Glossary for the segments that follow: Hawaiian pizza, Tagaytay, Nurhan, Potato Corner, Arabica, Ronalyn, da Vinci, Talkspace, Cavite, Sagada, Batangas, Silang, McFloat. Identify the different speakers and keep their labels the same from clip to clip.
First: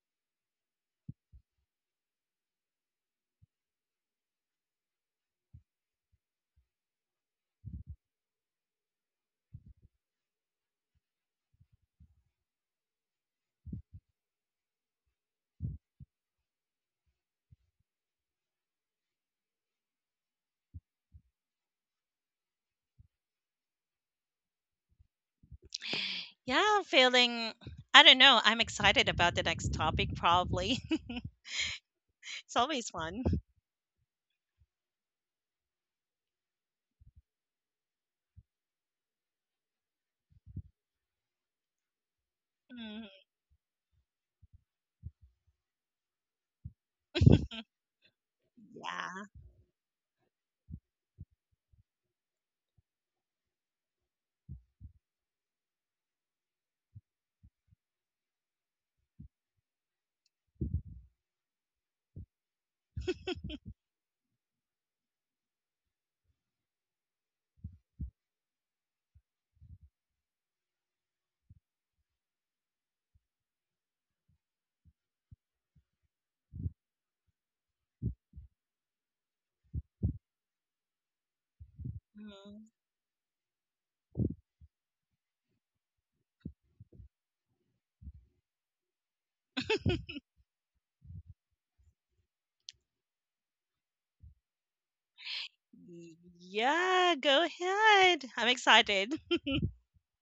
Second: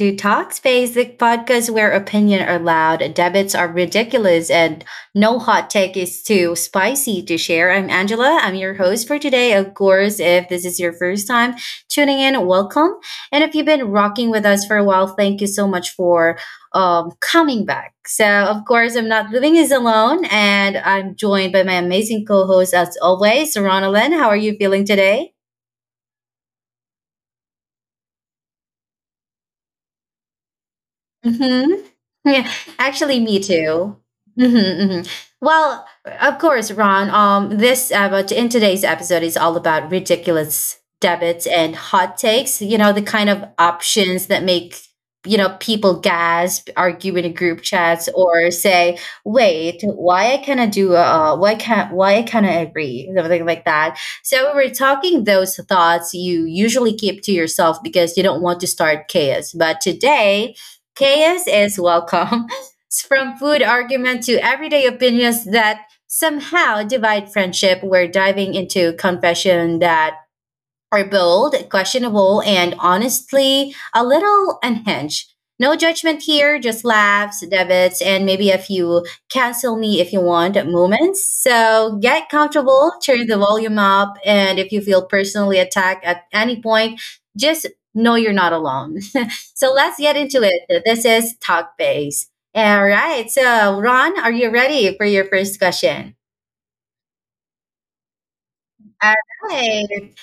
Speaker 1: to Talkspace, the podcast where opinion are loud, debits are ridiculous, and no hot take is too spicy to share. I'm Angela. I'm your host for today. Of course, if this is your first time tuning in, welcome. And if you've been rocking with us for a while, thank you so much for coming back. So, of course, I'm not living this alone, and I'm joined by my amazing co host, as always, Ronalyn. How are you feeling today?
Speaker 2: Yeah, I'm feeling I don't know, I'm excited about the next topic probably.
Speaker 1: Mhm. Yeah,
Speaker 2: It's always
Speaker 1: actually,
Speaker 2: fun.
Speaker 1: me too. Mhm, mhm. Well, of course, Ron. This but in today's episode is all about ridiculous debits and hot takes. You know, the
Speaker 2: Mm.
Speaker 1: kind of options that make people gasp, argue in group chats, or say,
Speaker 2: Yeah.
Speaker 1: "Wait, why I cannot do? Why can't? Why I cannot agree?" Something like that. So we were talking those thoughts you usually keep to yourself because you don't want to start chaos. But today chaos is welcome. From food argument to everyday opinions that somehow divide friendship, we're diving into confession that are bold, questionable, and honestly a little unhinged. No judgment here, just laughs, debits, and maybe a few cancel me if you want moments. So get
Speaker 2: Mm.
Speaker 1: comfortable, turn the volume up, and if you feel personally attacked at any point, just know you're not alone. Let's get into it. This is Talk Base. All right. So, Ron, are you ready for your first question?
Speaker 2: Yeah, go ahead. I'm
Speaker 1: All
Speaker 2: excited.
Speaker 1: right.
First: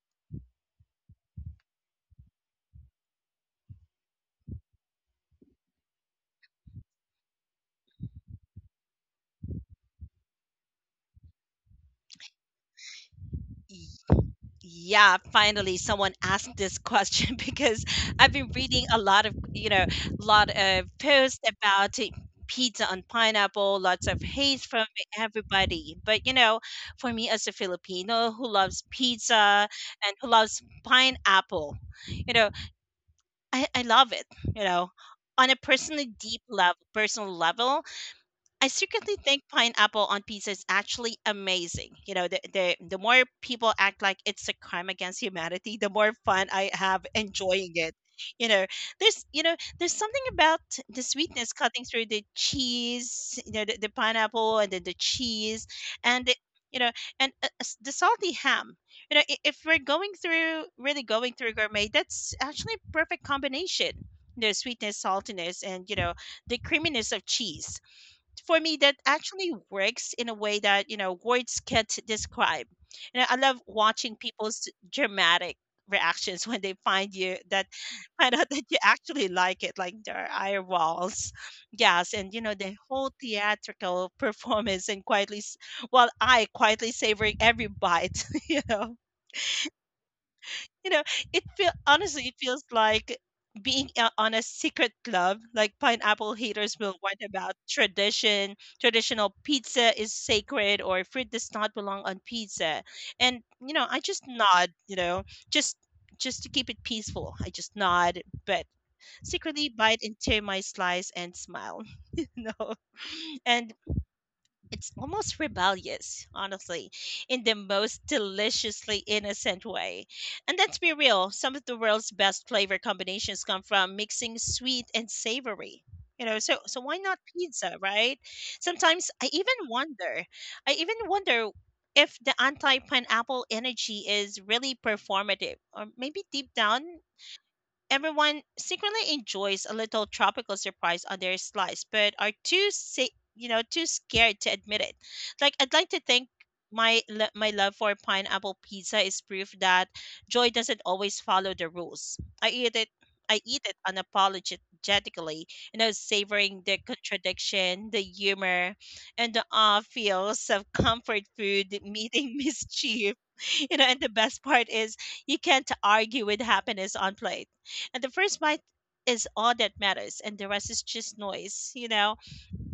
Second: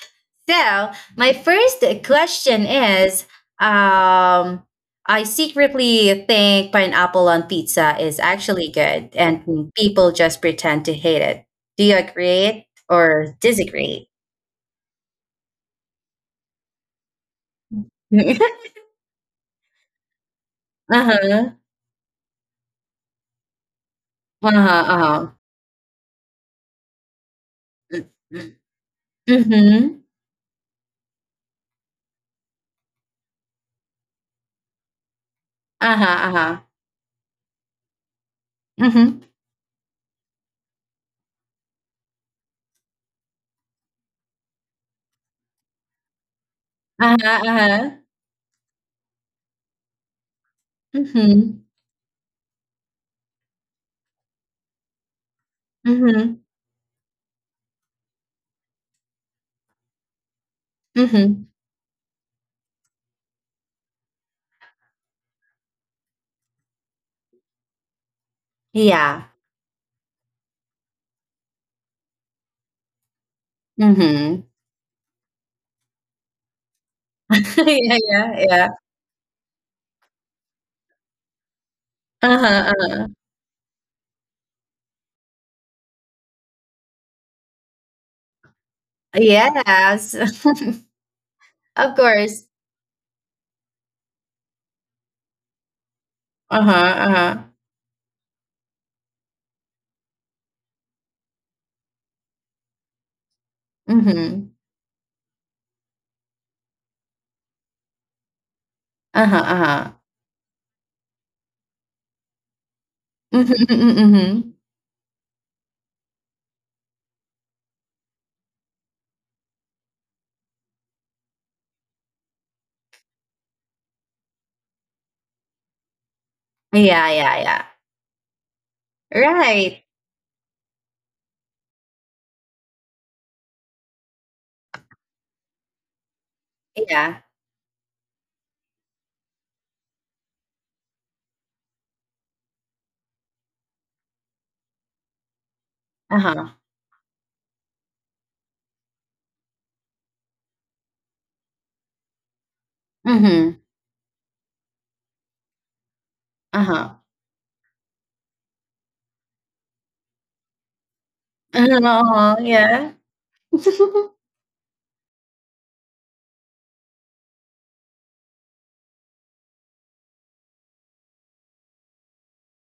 Speaker 1: So, my first question is um, I secretly think pineapple on pizza is actually good, and people just pretend to hate it. Do you agree or disagree?
Speaker 2: Yeah, finally someone asked this question because I've been
Speaker 1: Uh
Speaker 2: reading a lot of, you know, lot of posts
Speaker 1: huh.
Speaker 2: about it, pizza on pineapple, lots of
Speaker 1: Uh
Speaker 2: hate
Speaker 1: huh.
Speaker 2: from
Speaker 1: Uh huh.
Speaker 2: everybody. But you know, for me as a Filipino who loves pizza
Speaker 1: Mm-hmm.
Speaker 2: and who loves pineapple, you know, I love it, you know, on a
Speaker 1: Uh huh. Uh huh.
Speaker 2: personal level. I secretly
Speaker 1: Mm-hmm.
Speaker 2: think pineapple on pizza is actually amazing. You know, the more people act like it's a crime against humanity, the more fun I have
Speaker 1: Uh huh. Uh
Speaker 2: enjoying it.
Speaker 1: huh.
Speaker 2: You know, there's something about the sweetness
Speaker 1: Mm-hmm.
Speaker 2: cutting through the cheese, you know, the pineapple and then the cheese, and
Speaker 1: Mm-hmm.
Speaker 2: you know, the salty ham. You know, I- if we're going through really going
Speaker 1: Mm-hmm.
Speaker 2: through gourmet, that's actually a perfect combination. The sweetness, saltiness, and you know the creaminess of cheese for me that
Speaker 1: Yeah.
Speaker 2: actually works in a way that you know words can't describe. You know, I love watching
Speaker 1: Mm-hmm.
Speaker 2: people's dramatic reactions when they find you that
Speaker 1: Yeah.
Speaker 2: find
Speaker 1: Yeah.
Speaker 2: out that
Speaker 1: Yeah.
Speaker 2: you actually like it, like their eye walls. Yes,
Speaker 1: Uh
Speaker 2: and you know
Speaker 1: huh.
Speaker 2: the whole
Speaker 1: Uh-huh.
Speaker 2: theatrical performance, and while I quietly savoring every bite. You know,
Speaker 1: Yes.
Speaker 2: you know, it feel
Speaker 1: Of
Speaker 2: honestly, it
Speaker 1: course.
Speaker 2: feels like being on a secret club. Like pineapple
Speaker 1: Uh-huh,
Speaker 2: haters will whine
Speaker 1: uh-huh.
Speaker 2: about tradition. Traditional pizza is sacred, or fruit does not belong on pizza. And you know, I just
Speaker 1: Mhm.
Speaker 2: nod. You know, just just to keep it peaceful, I just nod, but
Speaker 1: Uh-huh,
Speaker 2: secretly
Speaker 1: uh-huh.
Speaker 2: bite into my slice and smile. You know,
Speaker 1: Mhm,
Speaker 2: and
Speaker 1: mhm, mhm.
Speaker 2: it's almost rebellious, honestly, in the most deliciously innocent way. And let's be real, some of the world's best flavor combinations come from mixing sweet and savory. You know, so why
Speaker 1: Yeah,
Speaker 2: not
Speaker 1: yeah, yeah.
Speaker 2: pizza, right? Sometimes
Speaker 1: Right.
Speaker 2: I even wonder if the anti-pineapple energy is really performative, or maybe deep down
Speaker 1: Yeah.
Speaker 2: everyone secretly enjoys a little tropical surprise on their slice, but are too sa- you know too scared to admit it. Like I'd like to think
Speaker 1: Uh-huh.
Speaker 2: my love for pineapple pizza is proof that joy doesn't always follow the rules. I eat it. I
Speaker 1: Mhm.
Speaker 2: eat it unapologetically, you know, savoring the
Speaker 1: Uh-huh.
Speaker 2: contradiction, the humor, and the awe feels of comfort food meeting
Speaker 1: Uh-huh, yeah.
Speaker 2: mischief. You know, and the best part is you can't argue with happiness on plate, and the first bite is all that matters, and the rest is just noise. You know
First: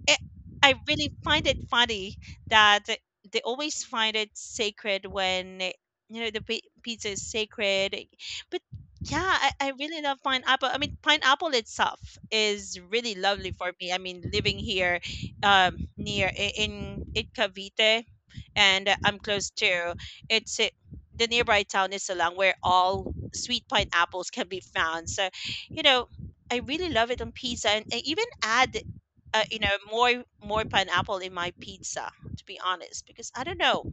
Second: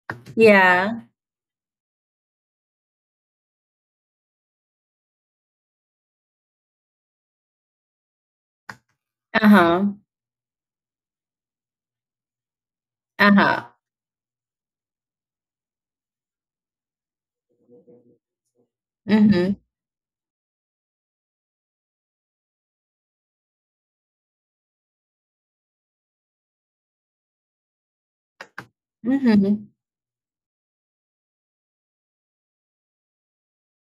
Speaker 2: it, I
Speaker 1: Yeah.
Speaker 2: really find it funny that they always find it sacred when you know pizza is sacred. But yeah, I
Speaker 1: Uh-huh.
Speaker 2: really love pineapple, I mean pineapple itself is really lovely
Speaker 1: Uh-huh.
Speaker 2: for me. I mean living here near in Cavite, and I'm close
Speaker 1: Mhm.
Speaker 2: to it's it, si, the nearby town is Salang where all sweet pineapples can be found. So, you know, I really love it on pizza, and I even add you
Speaker 1: Mhm.
Speaker 2: know more pineapple in my pizza. To be honest, because I don't know.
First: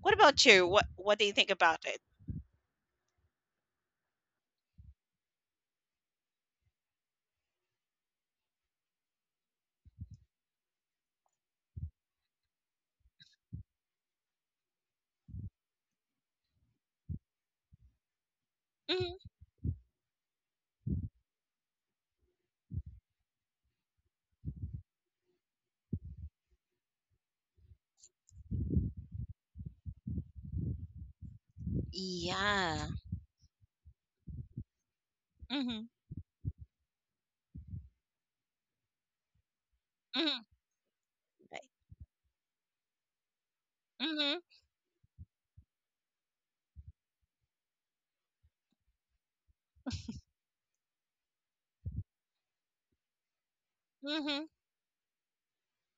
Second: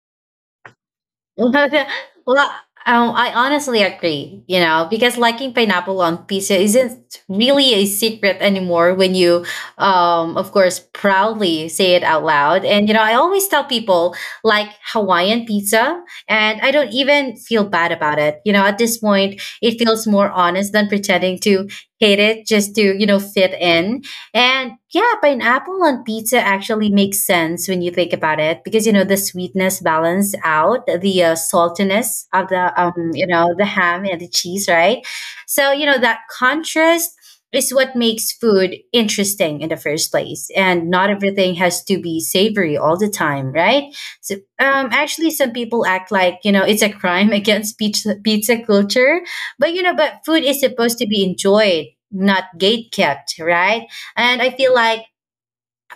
Speaker 2: What about you? What do you think about it?
Speaker 1: well, I honestly agree, you know, because liking pineapple on pizza isn't really a secret anymore when you, of course, proudly say it out loud. And, you know, I always tell people like Hawaiian pizza, and I don't even feel bad about it. You know, at this
Speaker 2: Hmm.
Speaker 1: point, it feels more honest than pretending to hate it just to, fit in. And yeah, pineapple on pizza actually makes sense when you think about it, because, you know, the sweetness balance out the saltiness of the
Speaker 2: Yeah.
Speaker 1: you know the ham and the cheese, right? So, you
Speaker 2: Mm-hmm.
Speaker 1: know that contrast is what makes food interesting in the first
Speaker 2: Mm-hmm.
Speaker 1: place, and not everything
Speaker 2: Right.
Speaker 1: has to be savory all the time, right? So
Speaker 2: Mm-hmm.
Speaker 1: actually, some people act like, you know, it's a crime against pizza culture, but, you know, but food is supposed to be enjoyed, not gatekept, right? And
Speaker 2: Mm-hmm.
Speaker 1: I feel like,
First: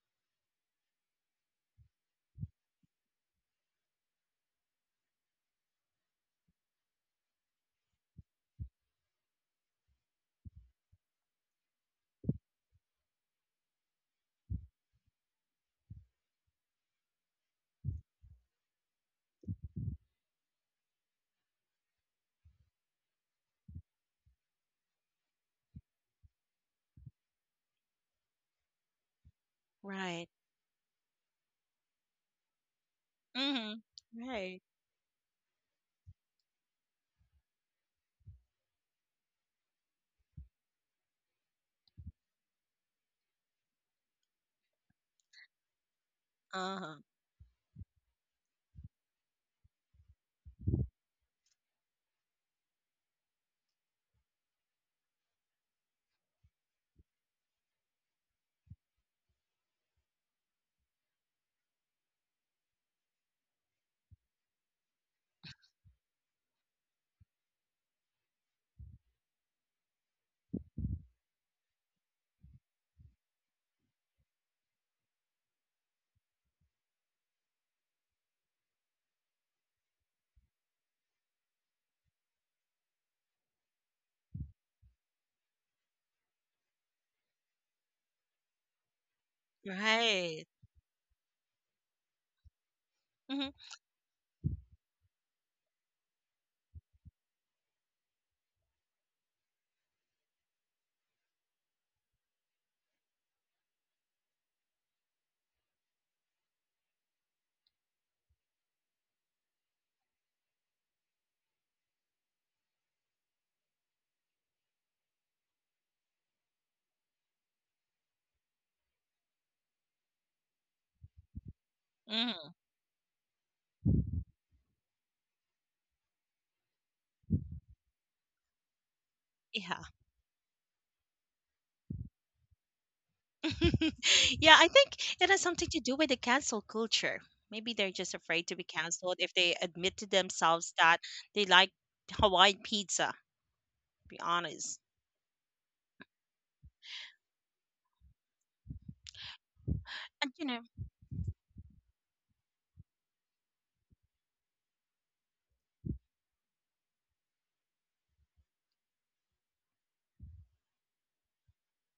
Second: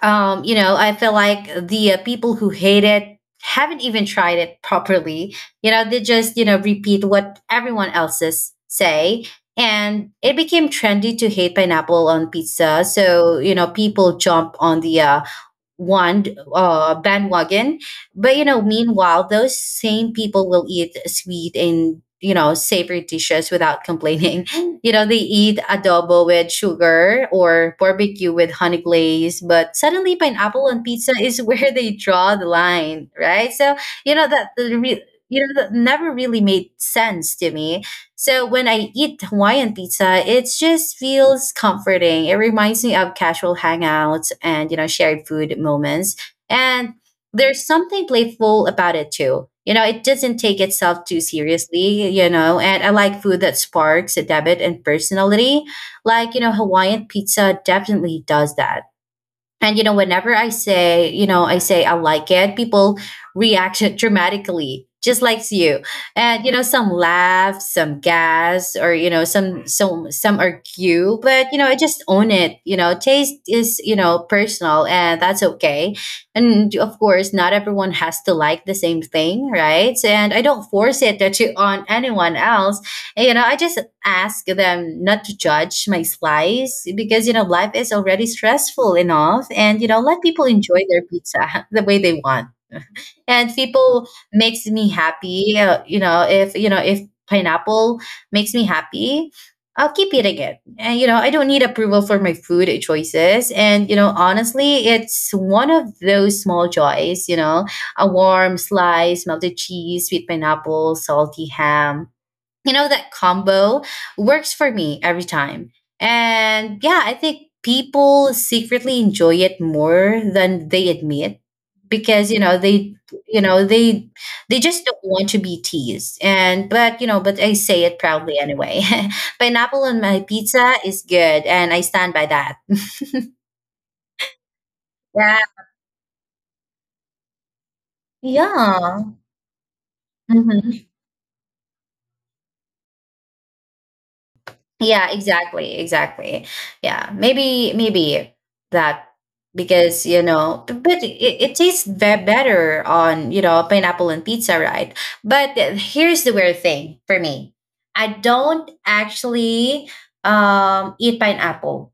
Speaker 1: the people who hate it haven't even tried it properly. You know, they just, repeat what everyone else's say, and it became trendy to hate pineapple on pizza, so, you know, people jump on the one bandwagon. But, you know, meanwhile, those same people will eat sweet and, savory dishes without complaining. You know, they eat adobo with sugar or barbecue with honey glaze, but suddenly
Speaker 2: Right.
Speaker 1: pineapple on pizza is where they draw the line, right? So
Speaker 2: Mm-hmm.
Speaker 1: you know that
Speaker 2: Right.
Speaker 1: the re- you know that never really made sense to me. So when I eat Hawaiian pizza, it just feels comforting. It reminds me of casual hangouts and, you know, shared food moments.
Speaker 2: Uh-huh.
Speaker 1: And there's something playful about it too. You know, it doesn't take itself too seriously, and I like food that sparks a debit and personality. Like, you know, Hawaiian pizza definitely does that. And, you know, whenever I say, I like it, people react dramatically, just like you. And, you know, some laugh, some gas, or, you know, some argue. But, you know, I just own it. You know, taste is, personal, and that's okay. And of course, not everyone has to like the same thing, right? And I don't force it to on anyone else. You know, I just ask them not to judge my slice, because, you know, life is already stressful enough, and, you know, let
Speaker 2: Right.
Speaker 1: people enjoy their pizza the way they want.
Speaker 2: Mm-hmm.
Speaker 1: And people makes me happy, you know, if pineapple makes me happy, I'll keep eating it. And, you know, I don't need approval for my food choices, and, you know, honestly, it's one of those small joys, you know, a warm slice, melted cheese, sweet pineapple, salty ham, you know, that combo works for me every time. And yeah, I think people secretly enjoy it more than they admit, because, you
Speaker 2: Mm-hmm.
Speaker 1: know, you know they they just don't want to be teased, and but, you know, but I say it proudly anyway.
Speaker 2: Yeah.
Speaker 1: Pineapple on my pizza is good and I stand by that.
Speaker 2: Yeah, I think it has
Speaker 1: Yeah,
Speaker 2: something to do with the cancel culture. Maybe they're just afraid to be canceled
Speaker 1: yeah.
Speaker 2: if they admit to themselves
Speaker 1: Mhm.
Speaker 2: that they like Hawaiian pizza, be honest.
Speaker 1: Yeah, exactly, exactly. Yeah, maybe that, because, you
Speaker 2: And you know,
Speaker 1: know, t- but it tastes ve- better on, you know, pineapple and pizza, right? But here's the weird thing for me: I don't actually eat pineapple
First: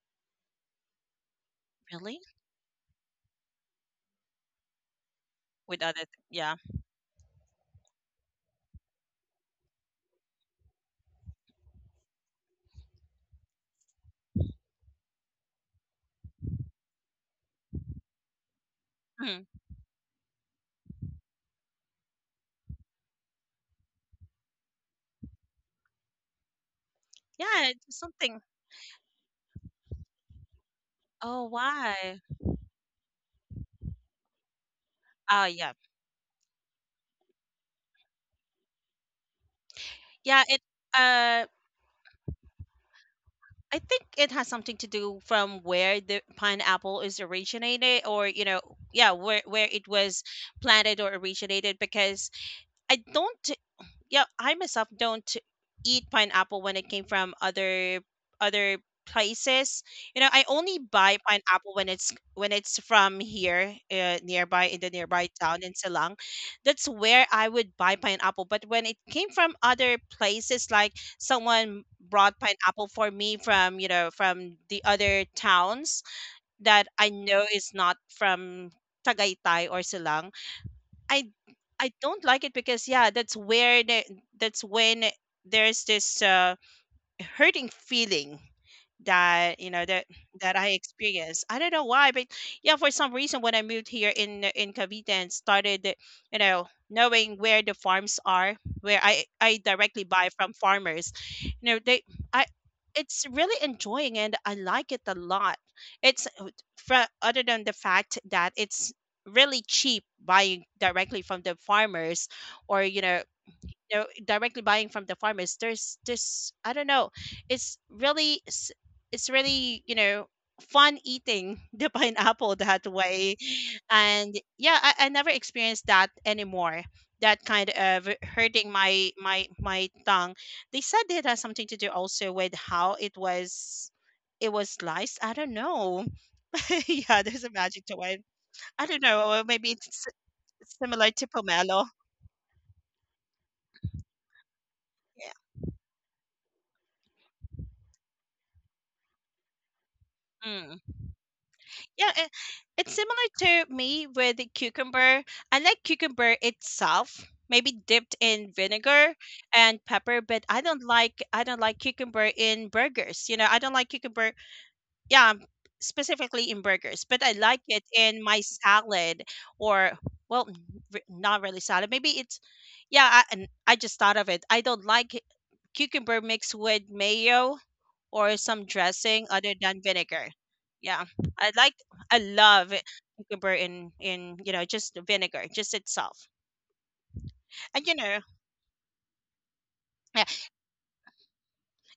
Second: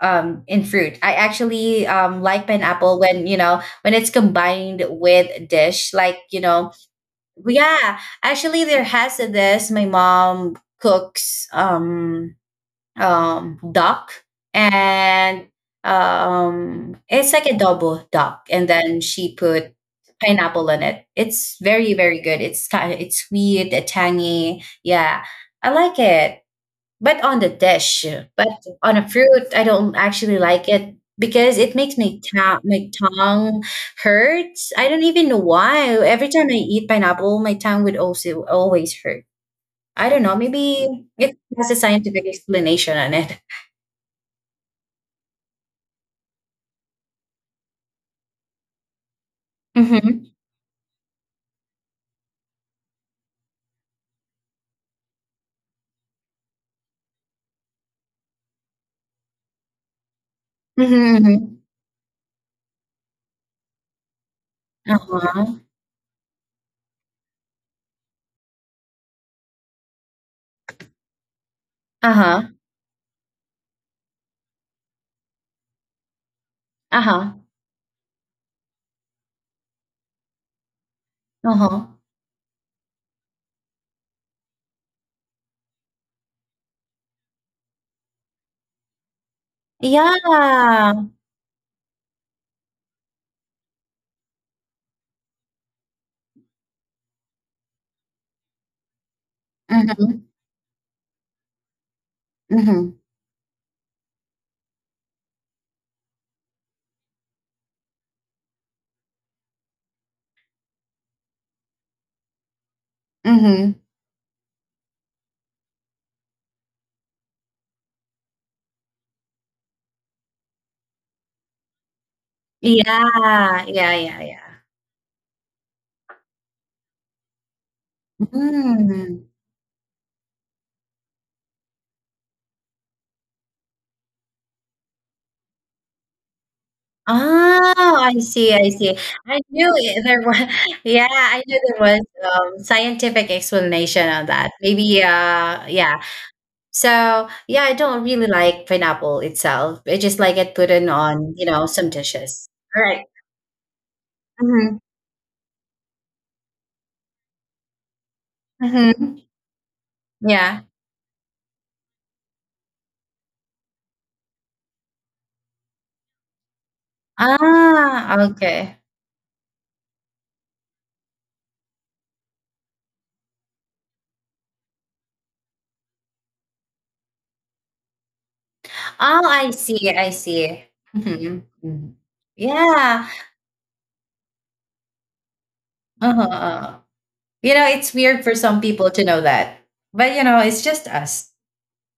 Speaker 1: in fruit. I actually
Speaker 2: really?
Speaker 1: like pineapple when, it's combined with
Speaker 2: With
Speaker 1: dish,
Speaker 2: other,
Speaker 1: like, you
Speaker 2: yeah.
Speaker 1: know, yeah. Actually, there has this my mom cooks duck, and it's like a double duck, and then she
Speaker 2: Mhm.
Speaker 1: put pineapple on it. It's very very good. It's kind of it's sweet, tangy. Yeah, I like it. But on the
Speaker 2: Yeah, it's
Speaker 1: dish,
Speaker 2: something.
Speaker 1: but on a fruit, I don't actually like it
Speaker 2: Oh,
Speaker 1: because it makes my
Speaker 2: why?
Speaker 1: my tongue hurts. I don't even know
Speaker 2: Oh, yeah.
Speaker 1: why. Every time I eat pineapple, my tongue would also always hurt. I don't know.
Speaker 2: Yeah,
Speaker 1: Maybe it
Speaker 2: uh,
Speaker 1: has a scientific explanation on it.
Speaker 2: I think it has something to do from where the pineapple is originated or, you know, yeah, where it was
Speaker 1: Mhm.
Speaker 2: planted or originated because I don't. Yeah, I myself don't eat pineapple when it came from other places. You know, I only
Speaker 1: Mhm,
Speaker 2: buy
Speaker 1: mhm.
Speaker 2: pineapple when it's from here nearby in the nearby
Speaker 1: Uh-huh.
Speaker 2: town in Silang. That's where I would buy pineapple. But when it came from other places, like someone brought
Speaker 1: Uh-huh.
Speaker 2: pineapple for me from you know from the other towns that I
Speaker 1: Uh-huh.
Speaker 2: know is not from Tagaytay or Silang. I
Speaker 1: Uh-huh.
Speaker 2: I don't like it because yeah, that's when there's this hurting feeling that you know that that I
Speaker 1: Yeah.
Speaker 2: experienced. I don't know why, but yeah, for some reason when I moved here in Cavite and started, you know, knowing where the farms are, where I directly
Speaker 1: Mhm.
Speaker 2: buy from farmers, you know, they I
Speaker 1: Mhm.
Speaker 2: it's really enjoying and I like it a lot. It's for, other than the fact that it's really cheap buying directly from the farmers or
Speaker 1: Mhm.
Speaker 2: you know, directly buying from the farmers, there's this I don't know, it's really s- it's really you know fun eating the pineapple that way.
Speaker 1: Yeah. Yeah, yeah,
Speaker 2: And
Speaker 1: yeah.
Speaker 2: yeah, I never experienced that anymore, that kind of hurting
Speaker 1: Mm.
Speaker 2: my tongue. They said it has something to do also with how it was sliced. I don't know. Yeah, there's a magic
Speaker 1: Oh,
Speaker 2: to
Speaker 1: I
Speaker 2: it.
Speaker 1: see, I
Speaker 2: I
Speaker 1: see.
Speaker 2: don't know,
Speaker 1: I
Speaker 2: or
Speaker 1: knew it there was yeah,
Speaker 2: similar to
Speaker 1: I knew there
Speaker 2: pomelo.
Speaker 1: was, scientific explanation on that. Maybe, yeah. So, yeah, I don't really like pineapple itself. I just like it put
Speaker 2: Yeah.
Speaker 1: in on, you know, some
Speaker 2: Yeah, eh,
Speaker 1: dishes.
Speaker 2: it's
Speaker 1: Alright.
Speaker 2: similar to me with the
Speaker 1: Mhm.
Speaker 2: cucumber. I like cucumber itself, maybe dipped in vinegar
Speaker 1: Mhm.
Speaker 2: and pepper, but
Speaker 1: Yeah.
Speaker 2: I don't like cucumber in burgers. You know, I don't like cucumber, yeah, specifically in burgers, but I like it
Speaker 1: Ah,
Speaker 2: in my
Speaker 1: okay.
Speaker 2: salad or not really salad. Maybe it's yeah, and I just thought of it. I don't like cucumber mixed with mayo or some
Speaker 1: Oh,
Speaker 2: dressing
Speaker 1: I
Speaker 2: other than
Speaker 1: see, I
Speaker 2: vinegar.
Speaker 1: see.
Speaker 2: Yeah,
Speaker 1: Mhm,
Speaker 2: I like
Speaker 1: mhm.
Speaker 2: I love
Speaker 1: Yeah.
Speaker 2: cucumber in you know just the vinegar just
Speaker 1: Uh-huh,
Speaker 2: itself.
Speaker 1: uh-huh. You know,
Speaker 2: And
Speaker 1: it's
Speaker 2: you know,
Speaker 1: weird for some people to know that. But, you
Speaker 2: yeah,
Speaker 1: know, it's just us.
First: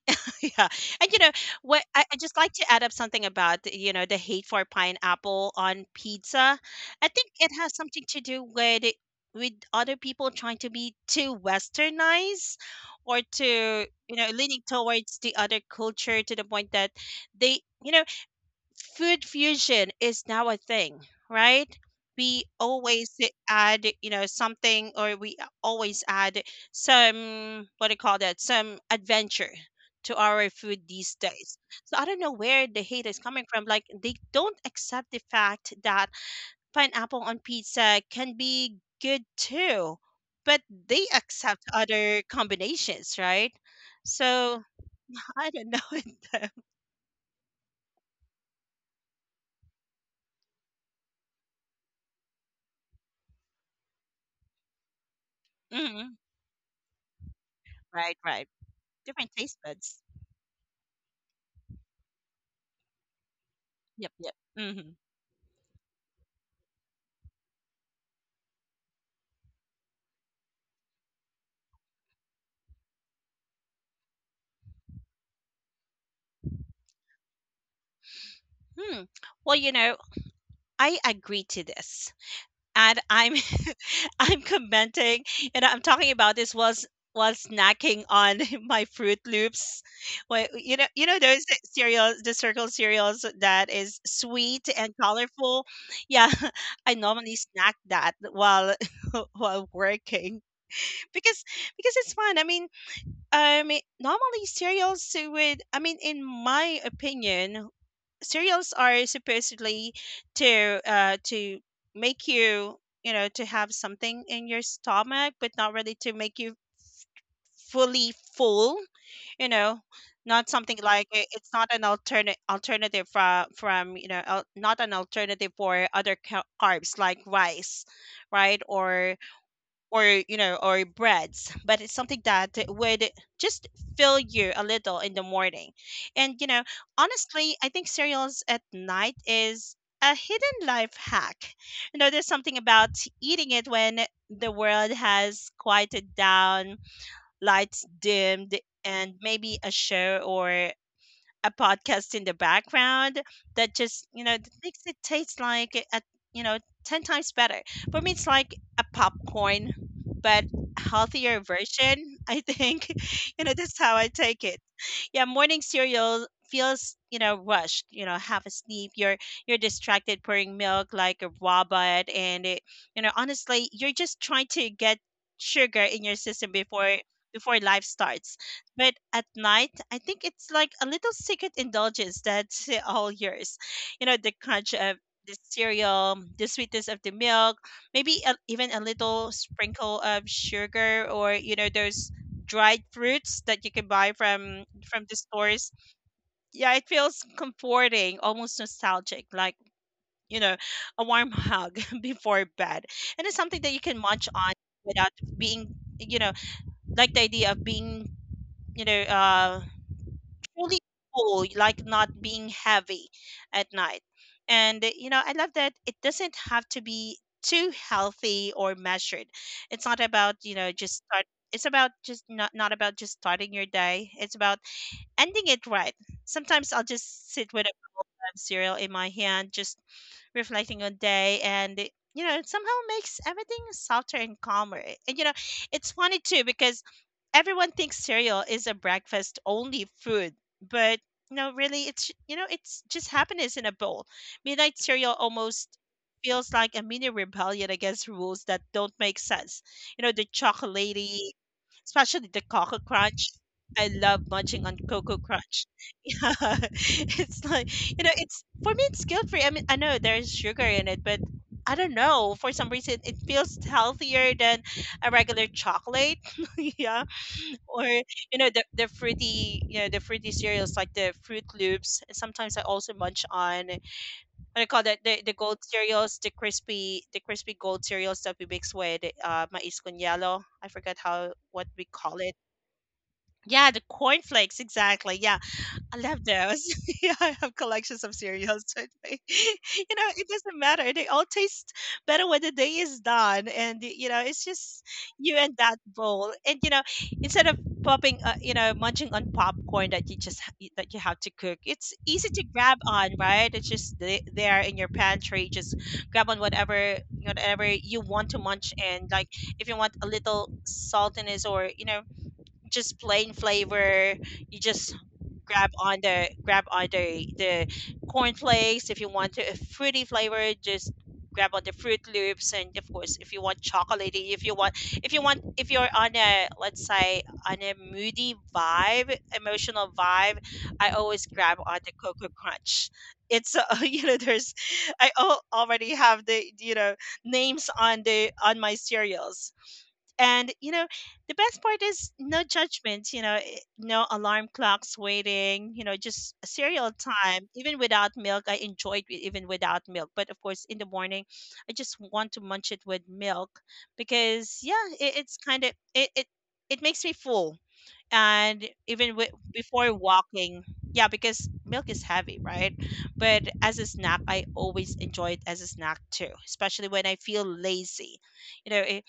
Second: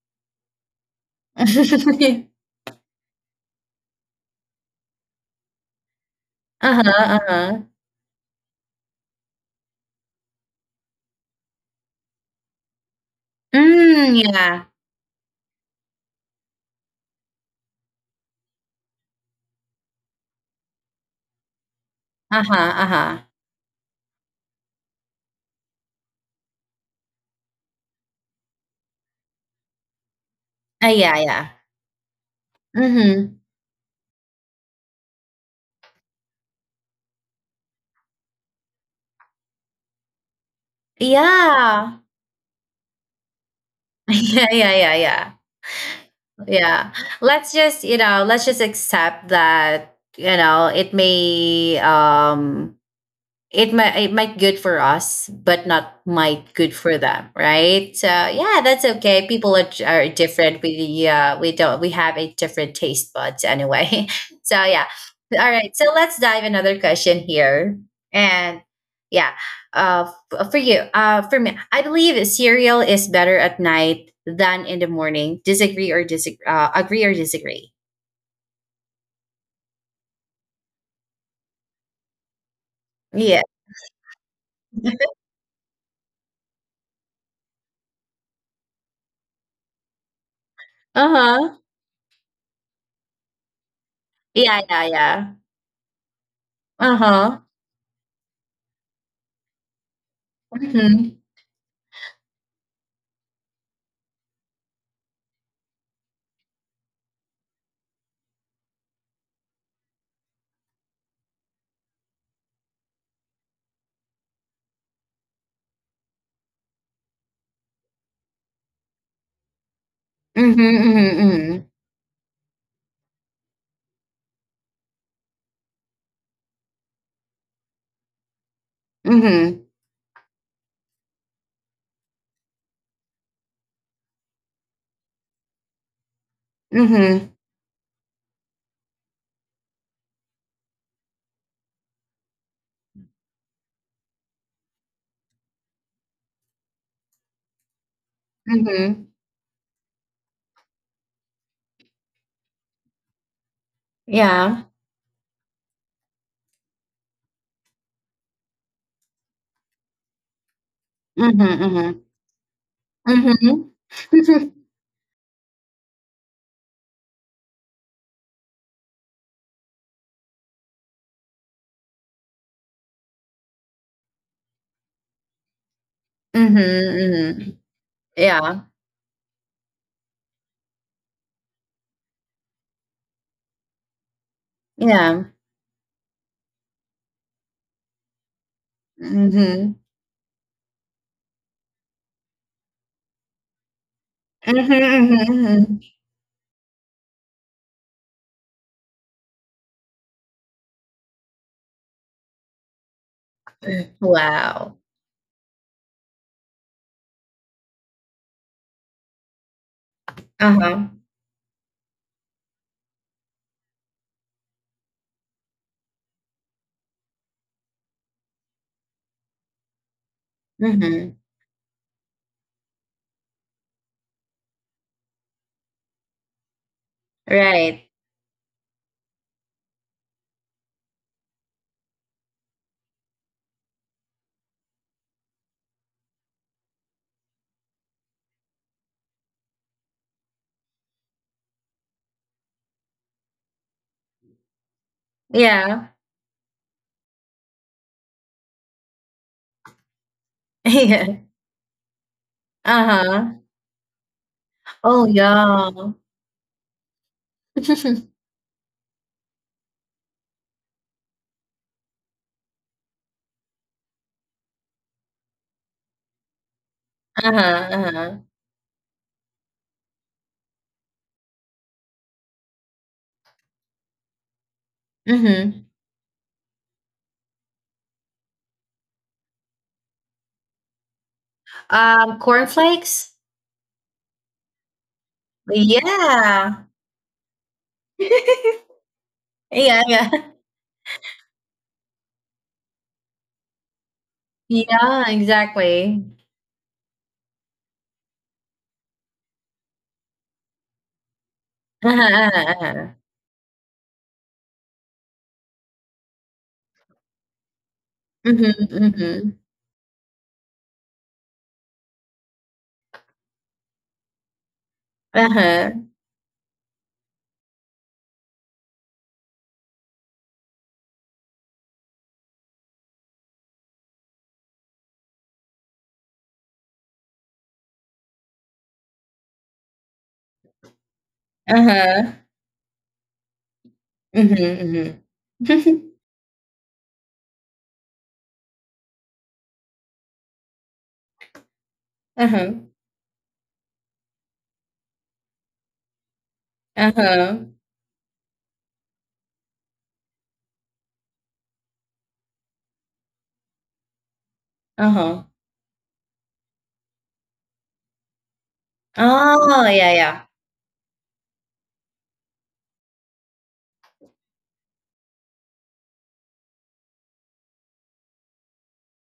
Speaker 2: yeah. And you know what? I just like to add up something about you know the hate for pineapple on pizza.
Speaker 1: Uh-huh,
Speaker 2: I think it
Speaker 1: uh-huh.
Speaker 2: has something to do with other people trying to be too westernized or to
Speaker 1: Mm,
Speaker 2: you know
Speaker 1: yeah.
Speaker 2: leaning towards the other culture to the point that they you know food fusion is now a thing, right?
Speaker 1: Uh-huh,
Speaker 2: We always
Speaker 1: uh-huh.
Speaker 2: add, you know, something, or we always add some, what do you call that, some adventure to our food
Speaker 1: Yeah,
Speaker 2: these
Speaker 1: yeah.
Speaker 2: days. So I don't know where the hate is
Speaker 1: Mm-hmm.
Speaker 2: coming from. Like, they don't accept the fact that pineapple on pizza can be good too, but they accept
Speaker 1: Yeah.
Speaker 2: other combinations, right?
Speaker 1: Yeah,
Speaker 2: So
Speaker 1: yeah, yeah, yeah.
Speaker 2: I don't know. them.
Speaker 1: Yeah. Let's just, accept that, you know, it might good for us but not
Speaker 2: Mhm.
Speaker 1: might good for them, right? So
Speaker 2: Right, right.
Speaker 1: yeah, that's okay.
Speaker 2: Different
Speaker 1: People
Speaker 2: taste
Speaker 1: are,
Speaker 2: buds.
Speaker 1: are different. We uh we don't we have a different taste buds anyway.
Speaker 2: Yep, yep.
Speaker 1: So yeah,
Speaker 2: Mhm.
Speaker 1: all right, so let's dive another question here. And yeah, uh for me, I believe cereal is better at night than in the morning. Disagree or disagree uh, agree or disagree?
Speaker 2: Hmm. Well, you know, I agree to this, and I'm
Speaker 1: Yeah.
Speaker 2: I'm commenting, and I'm talking about this was snacking on my Fruit Loops. Well, you know those
Speaker 1: Uh-huh.
Speaker 2: cereals, the circle cereals that is
Speaker 1: Yeah,
Speaker 2: sweet
Speaker 1: yeah,
Speaker 2: and
Speaker 1: yeah.
Speaker 2: colorful. Yeah, I normally
Speaker 1: Uh-huh.
Speaker 2: snack that while while working
Speaker 1: Mm-hmm.
Speaker 2: because it's fun. I mean, normally cereals would. I mean, in my opinion, cereals are supposedly to make you you know to have something in your stomach but not really to make you fully full, you know, not
Speaker 1: Mhm,
Speaker 2: something like
Speaker 1: mhm,
Speaker 2: it's not
Speaker 1: mhm.
Speaker 2: an alternate alternative from you know not an alternative for other carbs like rice, right? Or
Speaker 1: Mhm,
Speaker 2: you know or breads, but it's something that would just fill you a little in the morning. And you know
Speaker 1: mhm,
Speaker 2: honestly I think cereals at night is a hidden life hack. You know there's something about eating it when the world has quieted down, lights dimmed,
Speaker 1: mhm.
Speaker 2: and maybe a show or a podcast in the background that just you know that
Speaker 1: Yeah.
Speaker 2: makes it taste like you know 10 times better. For me it's like a popcorn but healthier
Speaker 1: Mhm, mhm.
Speaker 2: version, I think. You know
Speaker 1: Mhm.
Speaker 2: that's how I take it. Yeah, morning cereal feels you know rushed, you know, half asleep, you're distracted pouring milk like a robot, and it you know honestly you're just trying to get sugar in your system
Speaker 1: Mhm, mhm.
Speaker 2: before life starts.
Speaker 1: Yeah,
Speaker 2: But at night, I think it's like a little secret indulgence that's all yours. You know, the crunch of
Speaker 1: yeah.
Speaker 2: the cereal, the sweetness of the milk, maybe even a little
Speaker 1: Mhm.
Speaker 2: sprinkle of sugar or, you know, those dried fruits that you can buy
Speaker 1: Mhm,
Speaker 2: from the
Speaker 1: mhm,
Speaker 2: stores.
Speaker 1: mhm.
Speaker 2: Yeah, it feels comforting, almost nostalgic, like, you know, a warm hug before bed. And it's something that you can munch on
Speaker 1: Wow.
Speaker 2: without being, you know, like the idea of being you know, truly
Speaker 1: Uh-huh.
Speaker 2: full, like not being heavy at night. And you know, I love that it doesn't have to be too healthy or measured. It's not about, you know, just
Speaker 1: Mhm.
Speaker 2: start it's about just not not about just starting your day. It's about ending it right. Sometimes I'll just sit with a
Speaker 1: Right.
Speaker 2: bowl of cereal in my hand, just reflecting on day, and it somehow makes everything softer and calmer. And it's funny too because everyone thinks cereal is a breakfast only food, but no, really, it's just happiness in a bowl. Midnight cereal almost
Speaker 1: Yeah.
Speaker 2: feels like a mini rebellion against rules that don't make sense. The
Speaker 1: Yeah.
Speaker 2: chocolatey, especially the cocoa crunch.
Speaker 1: Uh-huh.
Speaker 2: I love munching on
Speaker 1: Oh,
Speaker 2: Cocoa Crunch.
Speaker 1: yeah.
Speaker 2: Yeah, it's like you know, it's for me, it's guilt free. I mean, I know there's sugar in it, but I don't know. For some reason, it feels healthier than a regular chocolate. Yeah,
Speaker 1: Uh-huh,
Speaker 2: or
Speaker 1: uh-huh.
Speaker 2: the fruity, the fruity cereals like the Fruit Loops. Sometimes I also munch on what do you call that? The gold
Speaker 1: Mhm.
Speaker 2: cereals, the crispy gold cereals that we mix with mais con yellow. I forget how what we
Speaker 1: Um,
Speaker 2: call it.
Speaker 1: cornflakes?
Speaker 2: Yeah, the cornflakes, exactly. Yeah, I love those.
Speaker 1: Yeah.
Speaker 2: Yeah, I have collections of cereals.
Speaker 1: Yeah, yeah.
Speaker 2: It doesn't matter. They all taste better when the day is done, and it's just
Speaker 1: Yeah,
Speaker 2: you and that
Speaker 1: exactly.
Speaker 2: bowl. And instead of popping, munching on popcorn that you have to cook,
Speaker 1: Uh-huh,
Speaker 2: it's easy to
Speaker 1: uh-huh,
Speaker 2: grab
Speaker 1: uh-huh.
Speaker 2: on, right? It's just there in your pantry. Just grab on whatever you want to
Speaker 1: Mhm,
Speaker 2: munch, and like
Speaker 1: mhm.
Speaker 2: if you want a little saltiness or just plain flavor you just
Speaker 1: Uh-huh,
Speaker 2: grab on the cornflakes if you want a fruity flavor just grab on the Fruit Loops. And of course if you want chocolatey, if you're on a let's say on a moody vibe emotional vibe, I always grab on the
Speaker 1: uh-huh.
Speaker 2: cocoa crunch. It's there's
Speaker 1: Mhm, mhm.
Speaker 2: already have the names on the on my cereals. And the best part is no
Speaker 1: Uh-huh,
Speaker 2: judgment, no alarm clocks waiting, just a cereal
Speaker 1: uh-huh,
Speaker 2: time. Even without milk, I enjoyed it even without milk. But of course, in the morning, I just want to munch it with milk because yeah, it,
Speaker 1: uh-huh.
Speaker 2: it's kind of it, it it makes me full. And even with,
Speaker 1: Oh, yeah,
Speaker 2: before
Speaker 1: yeah.
Speaker 2: walking, yeah, because milk is heavy, right? But as a snack, I always enjoy it as a snack too, especially when I feel lazy. you know eh,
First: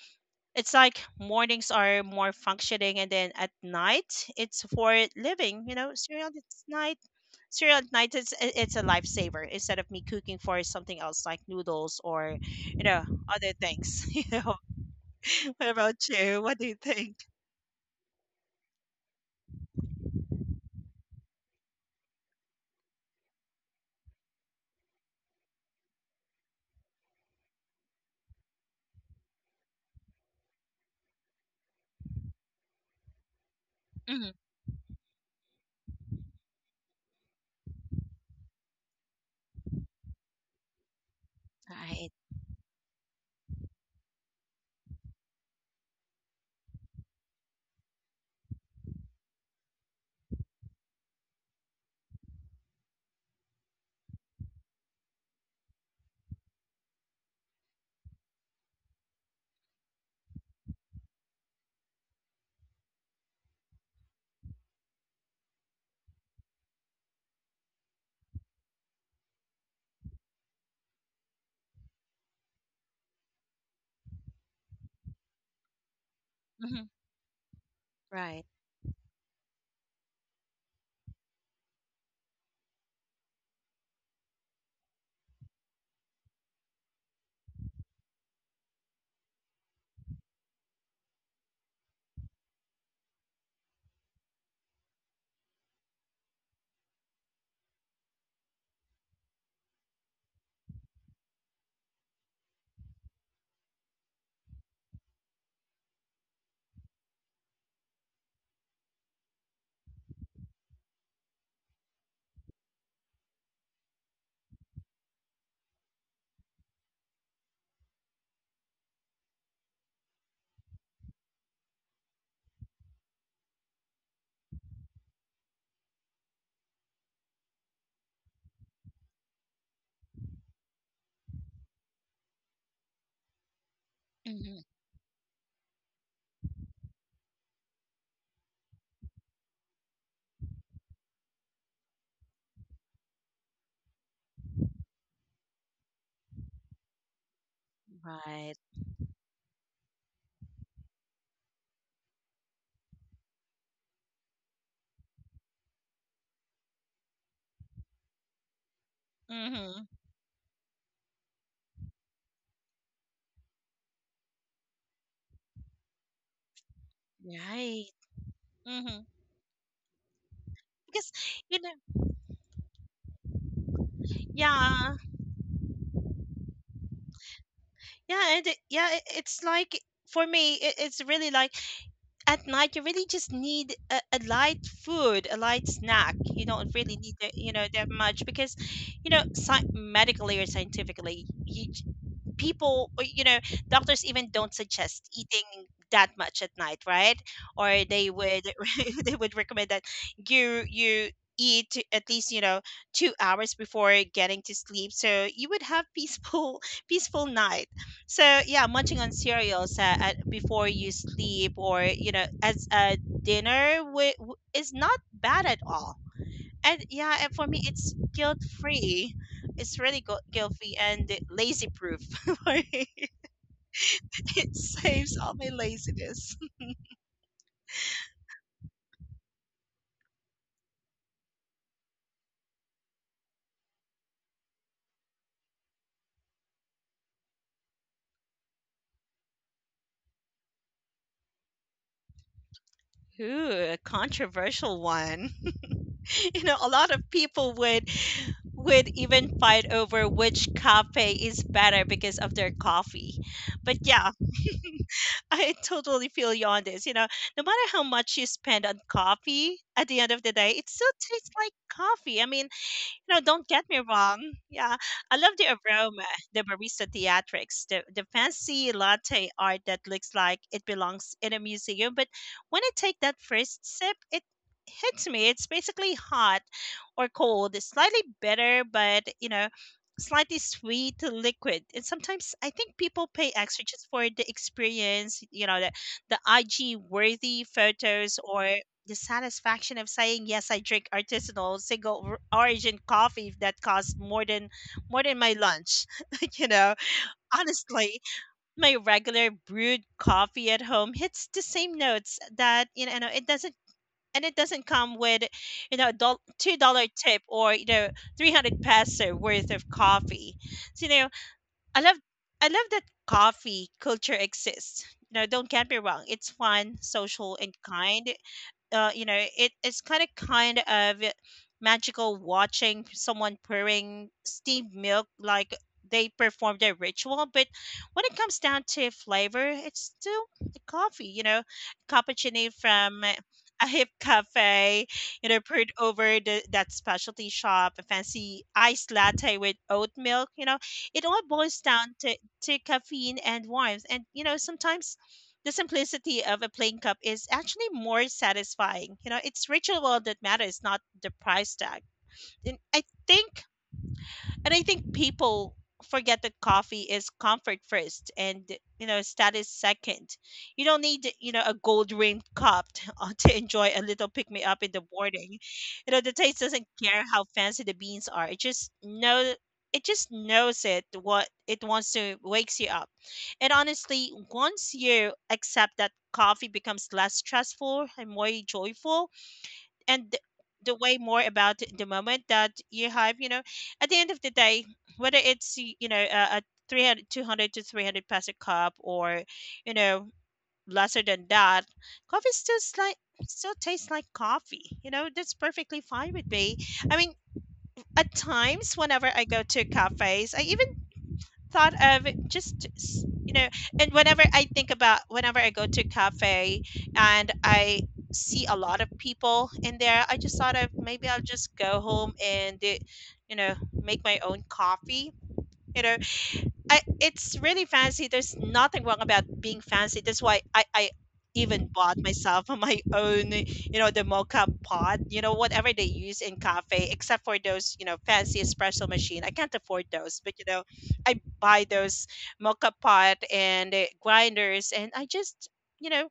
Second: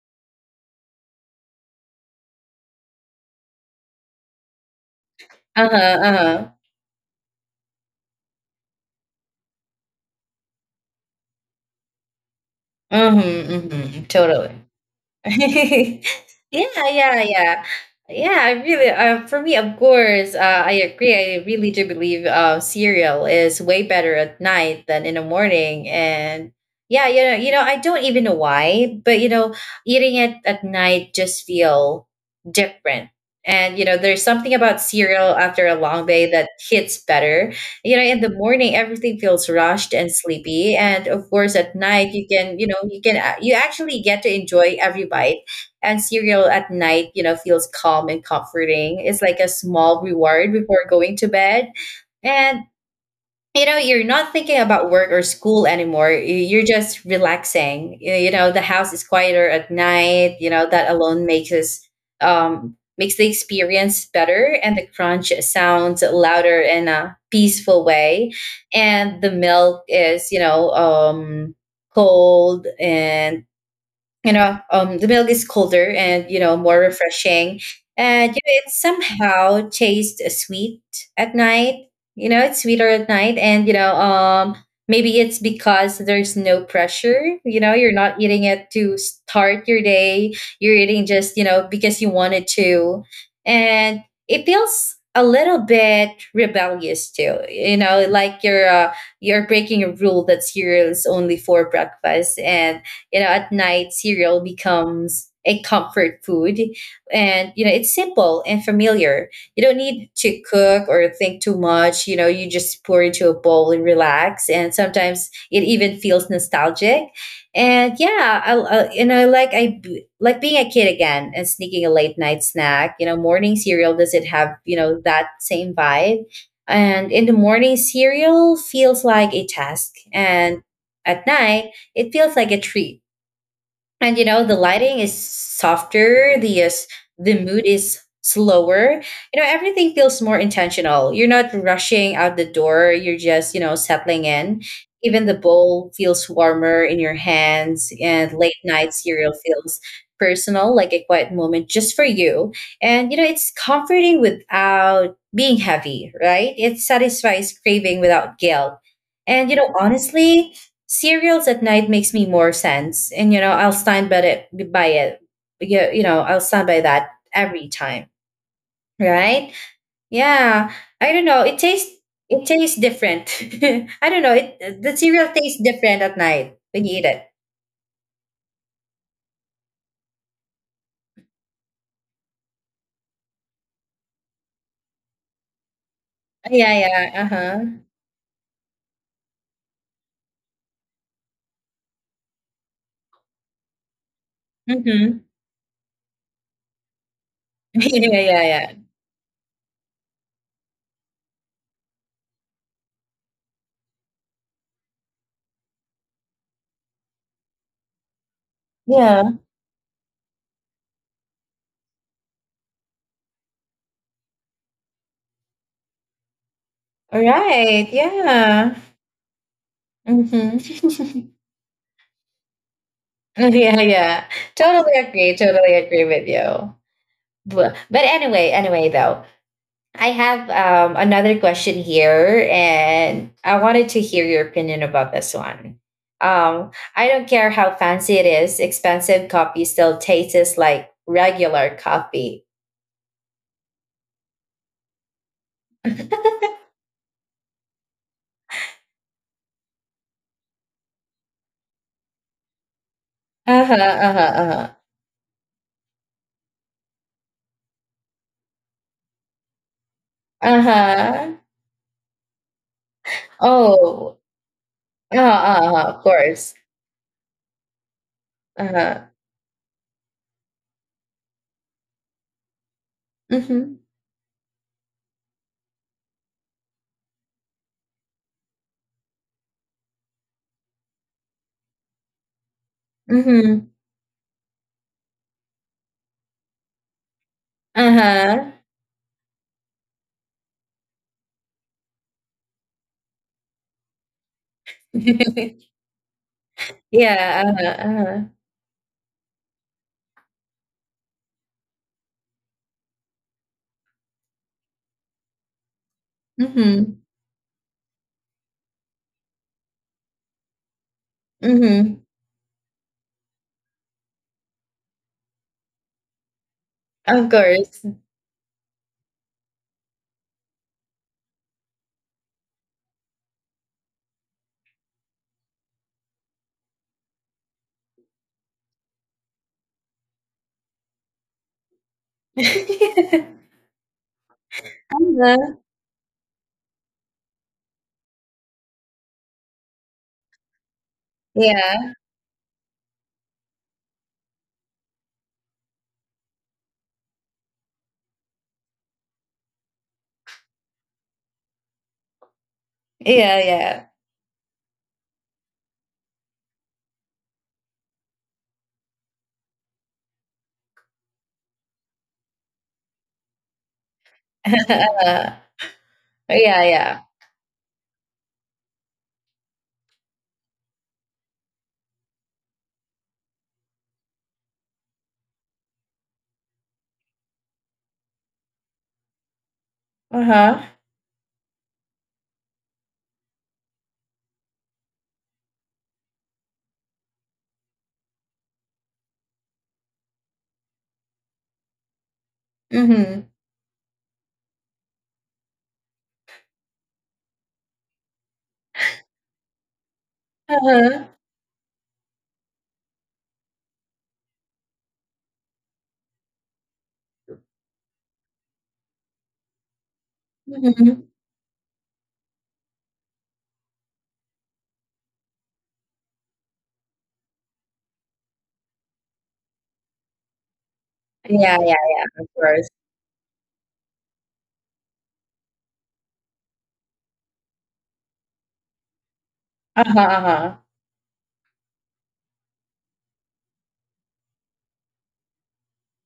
Speaker 2: it's like mornings are more functioning and then at night it's for living.
Speaker 1: Uh-huh,
Speaker 2: Cereal at
Speaker 1: uh-huh.
Speaker 2: night, it's a lifesaver instead of me cooking for something else like noodles or you know other
Speaker 1: Mhm,
Speaker 2: things.
Speaker 1: mhm. Totally.
Speaker 2: What about you? What do you
Speaker 1: Yeah,
Speaker 2: think?
Speaker 1: yeah, yeah. Yeah, I really, for me, of course, I agree. I really do believe cereal is way better at night than in the morning. And yeah, I don't even know why, but, you know, eating it at night just feel different. And you know,
Speaker 2: Hmm.
Speaker 1: there's something about cereal after a long day that hits better. You know in the morning everything feels rushed and sleepy, and of course at
Speaker 2: Right.
Speaker 1: night you can, you know, you can you actually get to enjoy every bite. And cereal at night, you know, feels calm and comforting. It's like a small reward before going to bed. And you know, you're not thinking about work or school anymore. You're just relaxing. You know the house is quieter at night. You know that alone makes us makes the experience better, and the crunch sounds louder in a peaceful way. And the milk is, you know, cold and, the milk is colder and you know
Speaker 2: Hmm.
Speaker 1: more refreshing. And
Speaker 2: Right.
Speaker 1: you know, it somehow tastes sweet at night. You know it's sweeter at night. And you know, maybe it's because there's no pressure. You know you're not eating it to start your day, you're eating just, you know, because you wanted to. And it feels a little bit rebellious too, you know, like you're breaking a rule that cereal is only for breakfast. And you know at night cereal becomes a comfort food. And you know it's simple and familiar. You don't need to cook or think too much. You know you just pour into a bowl and relax, and sometimes it even feels nostalgic. And yeah, I you know like like being a kid again and sneaking a late night snack. You know morning cereal does it have you know that same vibe. And in the morning cereal feels like a task, and at night it feels like a treat. And you know the
Speaker 2: Hmm.
Speaker 1: lighting is softer, the mood is slower. You know everything feels more intentional. You're not rushing out the door, you're just, you know, settling in. Even the bowl feels warmer in your hands, and late
Speaker 2: Right.
Speaker 1: night cereal feels personal, like a quiet moment just for you. And you know it's comforting without being heavy, right? It satisfies craving without guilt. And you know
Speaker 2: Hmm.
Speaker 1: honestly cereals at night makes me more sense, and you know I'll stand by it. You know I'll stand by that every
Speaker 2: Right.
Speaker 1: time,
Speaker 2: Hmm.
Speaker 1: right? Yeah,
Speaker 2: Because
Speaker 1: I don't know.
Speaker 2: you know
Speaker 1: It tastes different. I don't know. It
Speaker 2: yeah.
Speaker 1: the cereal tastes different at night when you eat it.
Speaker 2: Yeah, and yeah, it's like for me, it's really like at night you really just need a light food, a light snack. You don't
Speaker 1: Yeah,
Speaker 2: really need
Speaker 1: yeah, uh
Speaker 2: that
Speaker 1: huh.
Speaker 2: that much because medically or scientifically you, people or, doctors even don't suggest
Speaker 1: Mm-hmm.
Speaker 2: eating that much at night, right? Or they
Speaker 1: Yeah,
Speaker 2: would
Speaker 1: yeah, yeah.
Speaker 2: they would recommend that you eat at least 2 hours before getting to sleep so you would have peaceful peaceful night. So yeah, munching on
Speaker 1: Yeah.
Speaker 2: cereals at, before you sleep or as a dinner is not bad at all. And yeah,
Speaker 1: All
Speaker 2: and for me,
Speaker 1: right.
Speaker 2: it's guilt
Speaker 1: Yeah.
Speaker 2: free. It's really guilt
Speaker 1: Mm-hmm.
Speaker 2: free and lazy proof. For me,
Speaker 1: Yeah, yeah.
Speaker 2: it
Speaker 1: Totally
Speaker 2: saves all
Speaker 1: agree.
Speaker 2: my
Speaker 1: Totally agree with
Speaker 2: laziness.
Speaker 1: you. But anyway, though, I have another question here, and I wanted to hear your opinion about this one. Um, I don't care how fancy it is, expensive coffee still tastes like regular coffee.
Speaker 2: Ooh, a controversial one. A lot of people would even fight over which cafe is better because of their coffee.
Speaker 1: Uh huh,
Speaker 2: But yeah,
Speaker 1: uh huh, uh
Speaker 2: I totally feel you on this. No matter how much you spend on coffee, at the end of the day,
Speaker 1: huh. Uh
Speaker 2: it still tastes
Speaker 1: huh.
Speaker 2: like coffee. I mean, don't get me wrong.
Speaker 1: Oh,
Speaker 2: Yeah, I
Speaker 1: uh huh,
Speaker 2: love the
Speaker 1: uh-huh,
Speaker 2: aroma,
Speaker 1: of
Speaker 2: the
Speaker 1: course.
Speaker 2: barista theatrics, the
Speaker 1: Uh
Speaker 2: fancy
Speaker 1: huh.
Speaker 2: latte art that looks like it belongs in a museum. But when I take that
Speaker 1: Mm
Speaker 2: first
Speaker 1: hmm.
Speaker 2: sip, it hits me. It's basically hot or cold. It's slightly bitter, but, slightly sweet to liquid. And sometimes I think people
Speaker 1: Mm
Speaker 2: pay
Speaker 1: hmm.
Speaker 2: extra just for the experience, the IG worthy
Speaker 1: Uh
Speaker 2: photos or
Speaker 1: huh.
Speaker 2: the satisfaction of saying yes, I drink artisanal origin coffee that costs more than my lunch. you know
Speaker 1: Yeah, uh huh,
Speaker 2: honestly
Speaker 1: uh huh.
Speaker 2: my regular brewed coffee at home hits the same notes. That you know it doesn't and It doesn't come with a
Speaker 1: Mm
Speaker 2: $2
Speaker 1: hmm.
Speaker 2: tip or 300 peso worth of coffee. So
Speaker 1: Mm
Speaker 2: I
Speaker 1: hmm.
Speaker 2: love, that coffee culture exists. Don't get me wrong, it's fun,
Speaker 1: Of
Speaker 2: social and
Speaker 1: course.
Speaker 2: kind. It's kind of magical watching someone pouring steamed milk like they perform their ritual. But when it comes down to flavor, it's still a coffee. You know, cappuccino from
Speaker 1: Uh-huh.
Speaker 2: a hip cafe, poured over that specialty shop, a fancy iced latte with oat milk, it all boils down
Speaker 1: Yeah.
Speaker 2: to caffeine and warmth. And, sometimes the simplicity of a plain cup is actually more satisfying. You know, it's ritual that matters, not the price tag. And I
Speaker 1: Yeah,
Speaker 2: think
Speaker 1: yeah.
Speaker 2: and I think people forget that coffee is comfort first and status second. You don't need a gold rimmed cup to, to enjoy a little pick me up in the morning. You know the taste doesn't
Speaker 1: Yeah,
Speaker 2: care
Speaker 1: yeah.
Speaker 2: how fancy the beans are. It just knows it what it wants to wakes you up. And honestly, once you accept that, coffee becomes less stressful and more joyful, and
Speaker 1: Uh-huh.
Speaker 2: the way more about the moment that you have. At the end of the day, whether it's a, 300 to 300 peso cup or you know lesser than that, coffee
Speaker 1: Mhm.
Speaker 2: still tastes like coffee. That's perfectly fine with me. I mean, at times whenever I go to cafes, I even
Speaker 1: Uh-huh.
Speaker 2: thought of just you know and whenever I think about whenever I go to cafe and I see a lot of people in there, I just thought of maybe
Speaker 1: Mhm.
Speaker 2: I'll just go home and you know make my own coffee. you know I it's really fancy. There's nothing wrong about being fancy. That's why I
Speaker 1: Yeah,
Speaker 2: even
Speaker 1: yeah,
Speaker 2: bought
Speaker 1: yeah, of
Speaker 2: myself
Speaker 1: course.
Speaker 2: my own, the mocha pot, whatever they use in cafe, except for those, fancy espresso machine. I can't afford
Speaker 1: Uh-huh,
Speaker 2: those, but
Speaker 1: uh-huh.
Speaker 2: I buy those mocha pot and grinders, and I just, you know,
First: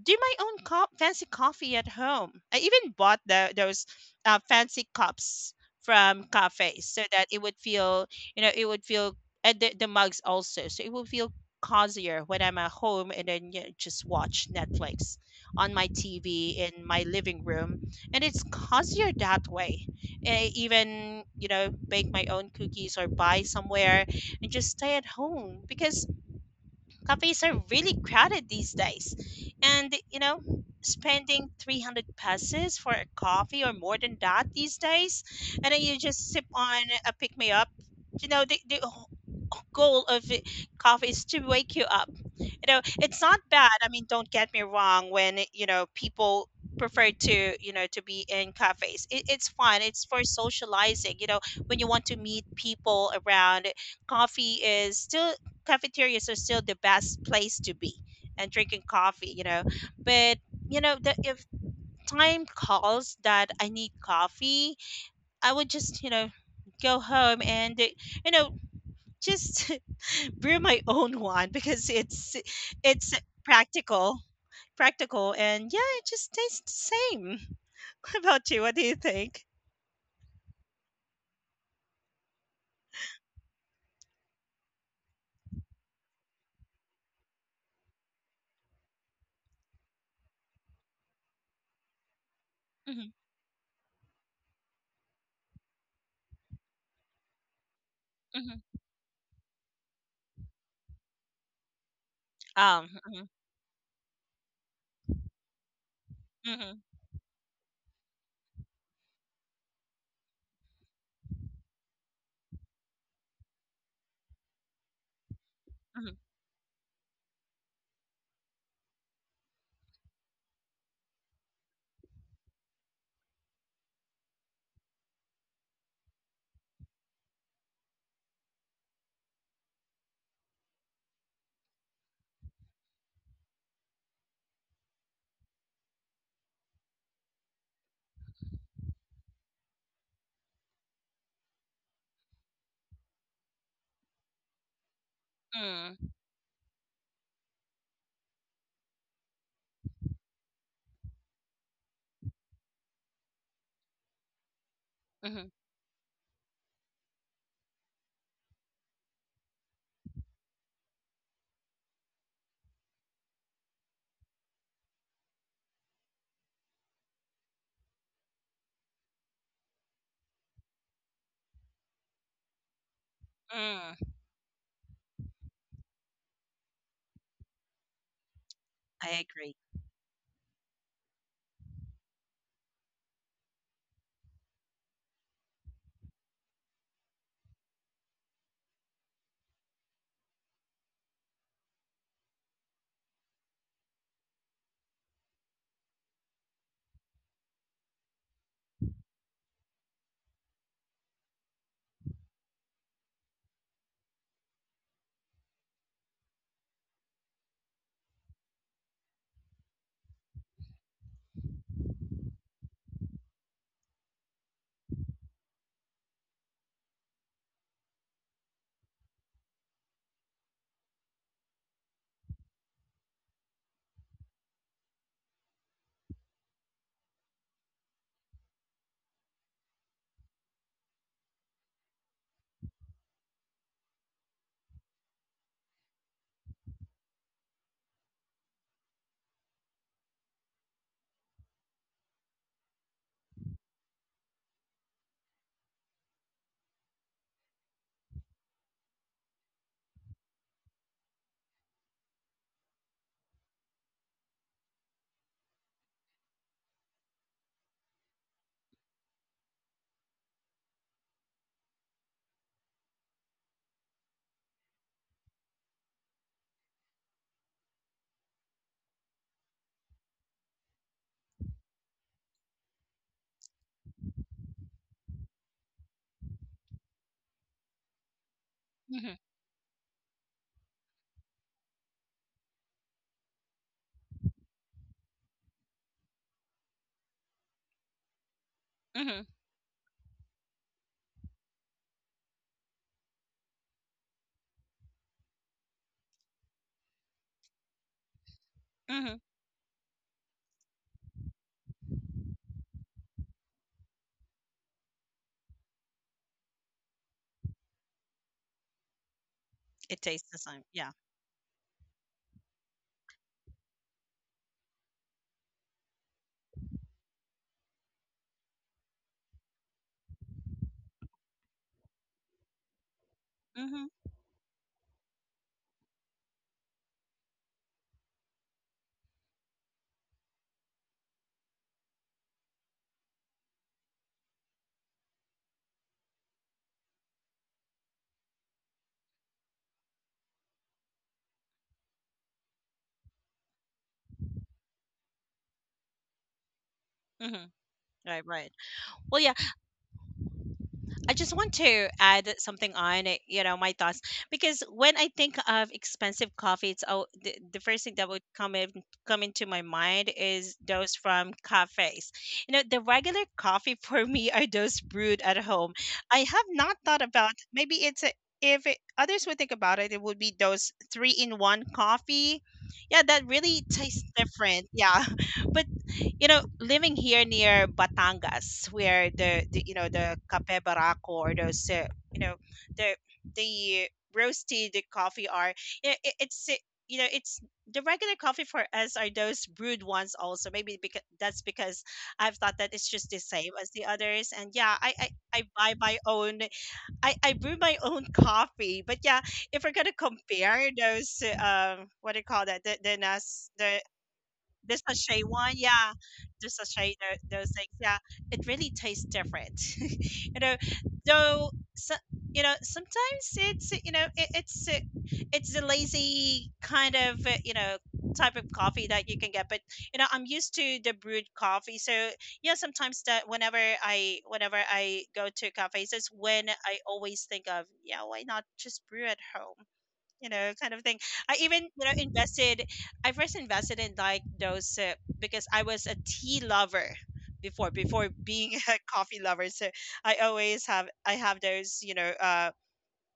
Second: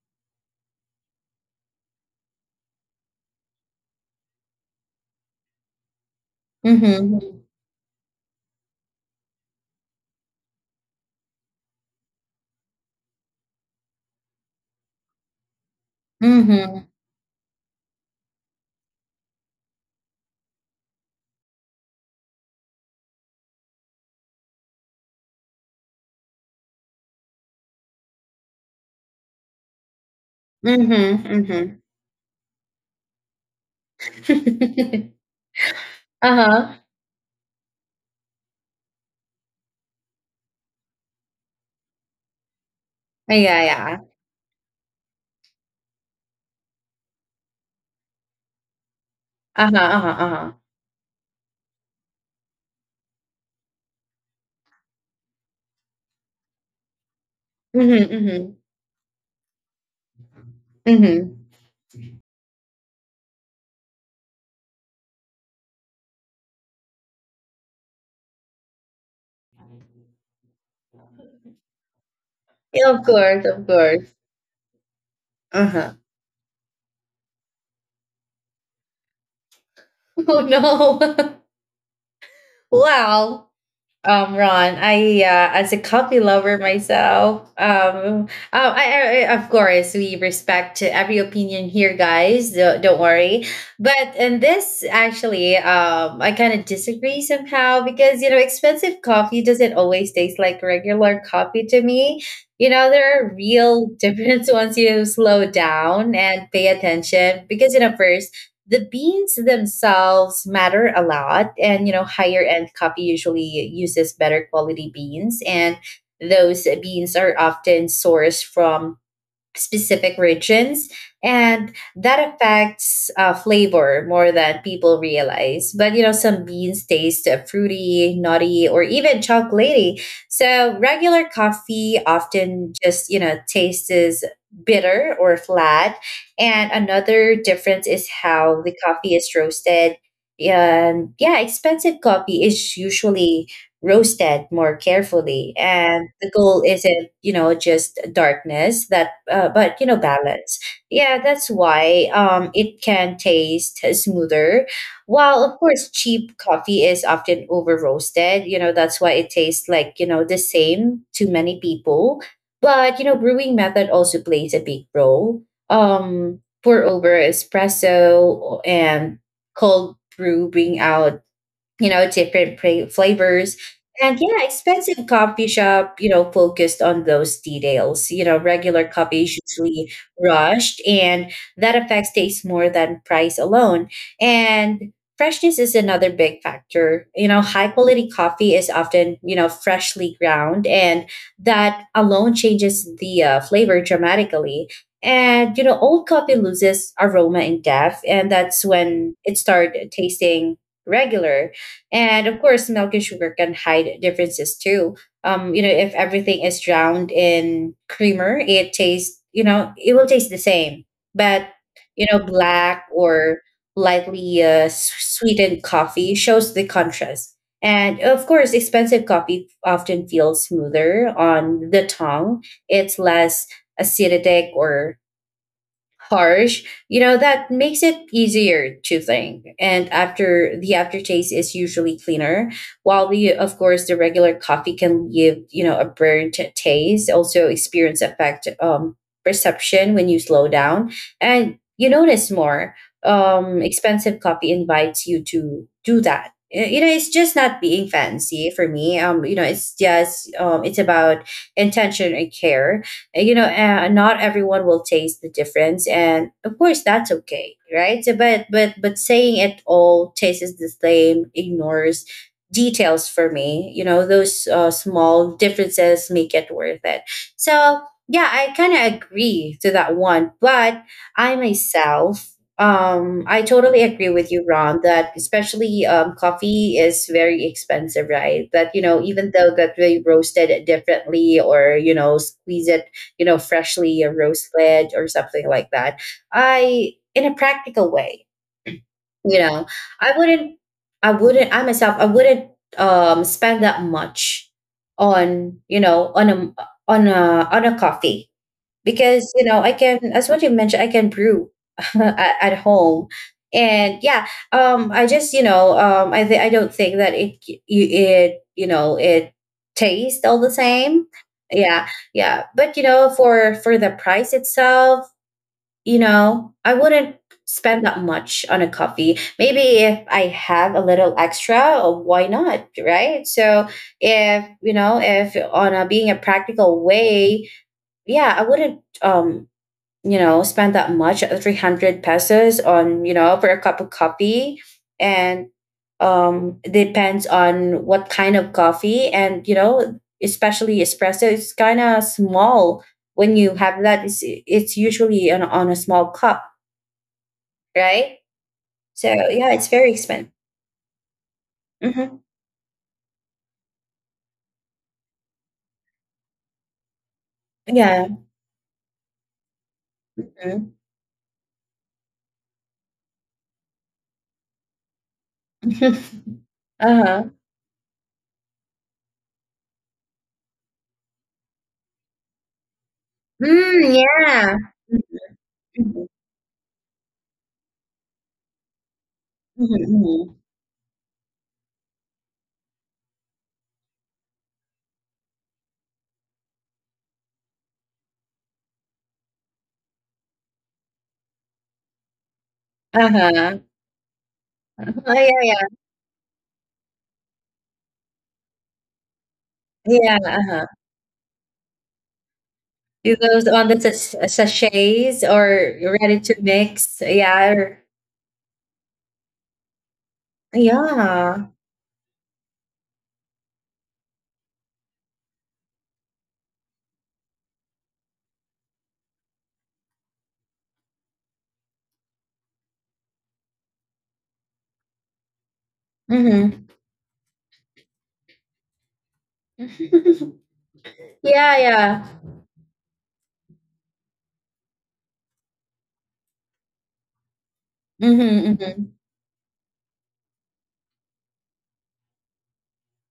Speaker 2: do my own fancy coffee at home. I even bought the those fancy cups from cafes so
Speaker 1: Mhm.
Speaker 2: that it would feel, it would feel, and the mugs also, so it would feel cozier when I'm at home. And then just watch Netflix on my TV in
Speaker 1: Mhm.
Speaker 2: my living room, and it's cozier that way. And I even bake my own cookies or buy somewhere and just stay at home because cafes are really crowded these days. And,
Speaker 1: Mhm,
Speaker 2: spending
Speaker 1: mhm.
Speaker 2: 300 pesos for a coffee or more than that these days, and then you just sip
Speaker 1: Uh-huh.
Speaker 2: on a pick me up. The goal of it, coffee is to wake you up. You know, it's not
Speaker 1: Yeah,
Speaker 2: bad. I
Speaker 1: yeah.
Speaker 2: mean, don't get me wrong when, people prefer to to be in cafes. It's
Speaker 1: Uh-huh,
Speaker 2: fun, it's
Speaker 1: uh-huh,
Speaker 2: for
Speaker 1: uh-huh.
Speaker 2: socializing. When you want to meet people around, coffee is still, cafeterias are still the best place to be
Speaker 1: Mhm,
Speaker 2: and
Speaker 1: mhm,
Speaker 2: drinking coffee, you know. But
Speaker 1: mhm.
Speaker 2: if time calls that I need coffee, I would just go home and you know just brew my own one because it's
Speaker 1: Yeah, of
Speaker 2: it's
Speaker 1: course, of course.
Speaker 2: practical, and yeah,
Speaker 1: Uh-huh.
Speaker 2: it just tastes the same. What about you? What do you think?
Speaker 1: Oh, no. Wow. Ron, I as a coffee lover myself, of course we respect every opinion here, guys. Don't
Speaker 2: Mhm,
Speaker 1: worry. But in this, actually, I kind of disagree somehow, because you know
Speaker 2: mhm.
Speaker 1: expensive coffee doesn't always taste like regular coffee to me. You know there
Speaker 2: Mhm,
Speaker 1: are real difference once you slow down and pay
Speaker 2: mhm,
Speaker 1: attention. Because you know first, the beans themselves matter a lot, and you know higher end coffee usually uses better quality beans, and
Speaker 2: mhm,
Speaker 1: those beans are often sourced from specific regions, and that affects flavor more than people realize. But you know some beans taste fruity, nutty or even chocolatey, so regular coffee often just you know tastes as bitter or flat. And another difference is how the coffee is roasted. And yeah expensive coffee is usually roasted more carefully,
Speaker 2: mm,
Speaker 1: and the goal isn't you know just darkness that but you know balance. Yeah that's why it can taste smoother, while
Speaker 2: mhm,
Speaker 1: of course cheap coffee is often over roasted. You know that's why it tastes like you know the same to many people. But you know brewing method also plays a big role. Pour over, espresso and cold brew bring out, you know, flavors.
Speaker 2: mm.
Speaker 1: And yeah, expensive coffee shop, you know, focused on those details. You know, regular
Speaker 2: I
Speaker 1: coffee is
Speaker 2: agree.
Speaker 1: usually rushed, and that affects taste more than price alone. And freshness is another big factor. You know, high quality coffee is often, you know, freshly ground, and that alone changes the flavor dramatically. And you know, old coffee loses aroma and depth, and that's when it starts tasting regular. And of course, milk and sugar can hide differences too. You know, if everything is drowned in creamer, it tastes, you know, it will taste the same. But, you know, black or lightly sweetened coffee shows the contrast. And of course, expensive coffee often feels smoother on the tongue. It's less acidic or harsh, you know, that makes it easier to think. And after the aftertaste is usually cleaner, while the, of course, the regular coffee can give, you know, a burnt taste. Also experience affect perception. When you slow down and you notice more. Expensive coffee invites you to do that. You know, it's just not being fancy for me. You know, it's just it's about intention and care. You know, not everyone will taste the difference, and of course that's okay, right? But saying it all tastes the same ignores details for me. You know, those small differences make it worth it. So yeah, I kind of agree to that one, but I myself I totally agree with you Ron, that especially coffee is very expensive, right? That you know
Speaker 2: Hmm.
Speaker 1: even though that they roast it differently, or you know squeeze it, you know, freshly a roast veg or something like that. I, in a practical way,
Speaker 2: Hmm.
Speaker 1: you know, I wouldn't, I wouldn't, I myself, I wouldn't spend that much on, you know, on a coffee,
Speaker 2: Hmm.
Speaker 1: because you know I can as what you mentioned I can brew at home. And yeah I just you know I don't think that it you know it
Speaker 2: It
Speaker 1: tastes
Speaker 2: tastes the
Speaker 1: all the
Speaker 2: same. Yeah.
Speaker 1: same. Yeah yeah but you know for the price itself, you know I wouldn't spend that much on a coffee. Maybe if I have a little extra, oh, why not, right? So
Speaker 2: Mhm,
Speaker 1: if you know if on a being a practical way, yeah I wouldn't you know, spend that much, 300 pesos on, you know, for a cup of coffee. And depends on what kind of coffee. And, you know, especially espresso, it's kind of small. When you have that, it's usually on a small cup,
Speaker 2: mhm.
Speaker 1: right?
Speaker 2: Right, right.
Speaker 1: So,
Speaker 2: Well, yeah,
Speaker 1: yeah, it's very expensive.
Speaker 2: I just want to
Speaker 1: Hmm.
Speaker 2: add something on it, you know, my thoughts, because when I think of expensive coffee, the first thing
Speaker 1: Yeah.
Speaker 2: that would come into my mind is
Speaker 1: Hmm.
Speaker 2: those from cafes. You know, the regular coffee for me are those brewed at home. I have not thought
Speaker 1: Uh-huh.
Speaker 2: about, maybe it's a, if it, others would think about it, it would be those three in one coffee. Yeah, that really
Speaker 1: Mm,
Speaker 2: tastes
Speaker 1: yeah.
Speaker 2: different. Yeah. But
Speaker 1: Mhm,
Speaker 2: you know, living here near Batangas, where the you
Speaker 1: mhm,
Speaker 2: know the
Speaker 1: mhm.
Speaker 2: cafe barraco or those you know the the roasted coffee are you know, it's you know it's the regular coffee for us are those brewed ones also maybe because that's because I've thought that it's just the same
Speaker 1: Uh-huh.
Speaker 2: as the others, and yeah
Speaker 1: Oh, yeah,
Speaker 2: I buy
Speaker 1: yeah.
Speaker 2: my own. I brew my own coffee, but yeah, if we're gonna
Speaker 1: Yeah,
Speaker 2: compare
Speaker 1: uh-huh.
Speaker 2: those what do you call that,
Speaker 1: It goes on the
Speaker 2: the sachet
Speaker 1: sachets
Speaker 2: one,
Speaker 1: or
Speaker 2: yeah,
Speaker 1: you're ready to
Speaker 2: the sachet,
Speaker 1: mix.
Speaker 2: those
Speaker 1: Yeah.
Speaker 2: things,
Speaker 1: Or
Speaker 2: yeah, it really tastes different. You know, though,
Speaker 1: yeah.
Speaker 2: so, you know, sometimes it's the lazy kind of you know type of coffee that you can get. But you know, I'm used to the brewed coffee, so yeah, sometimes that whenever I go to cafes, is when
Speaker 1: Hmm.
Speaker 2: I always think of, yeah, why not just brew at home, you know, kind of thing. I
Speaker 1: Yeah.
Speaker 2: even, you know,
Speaker 1: Yeah.
Speaker 2: invested, I first invested in like those because I was a tea lover before being
Speaker 1: Hmm
Speaker 2: a coffee lover. So I always have, I have those, you know,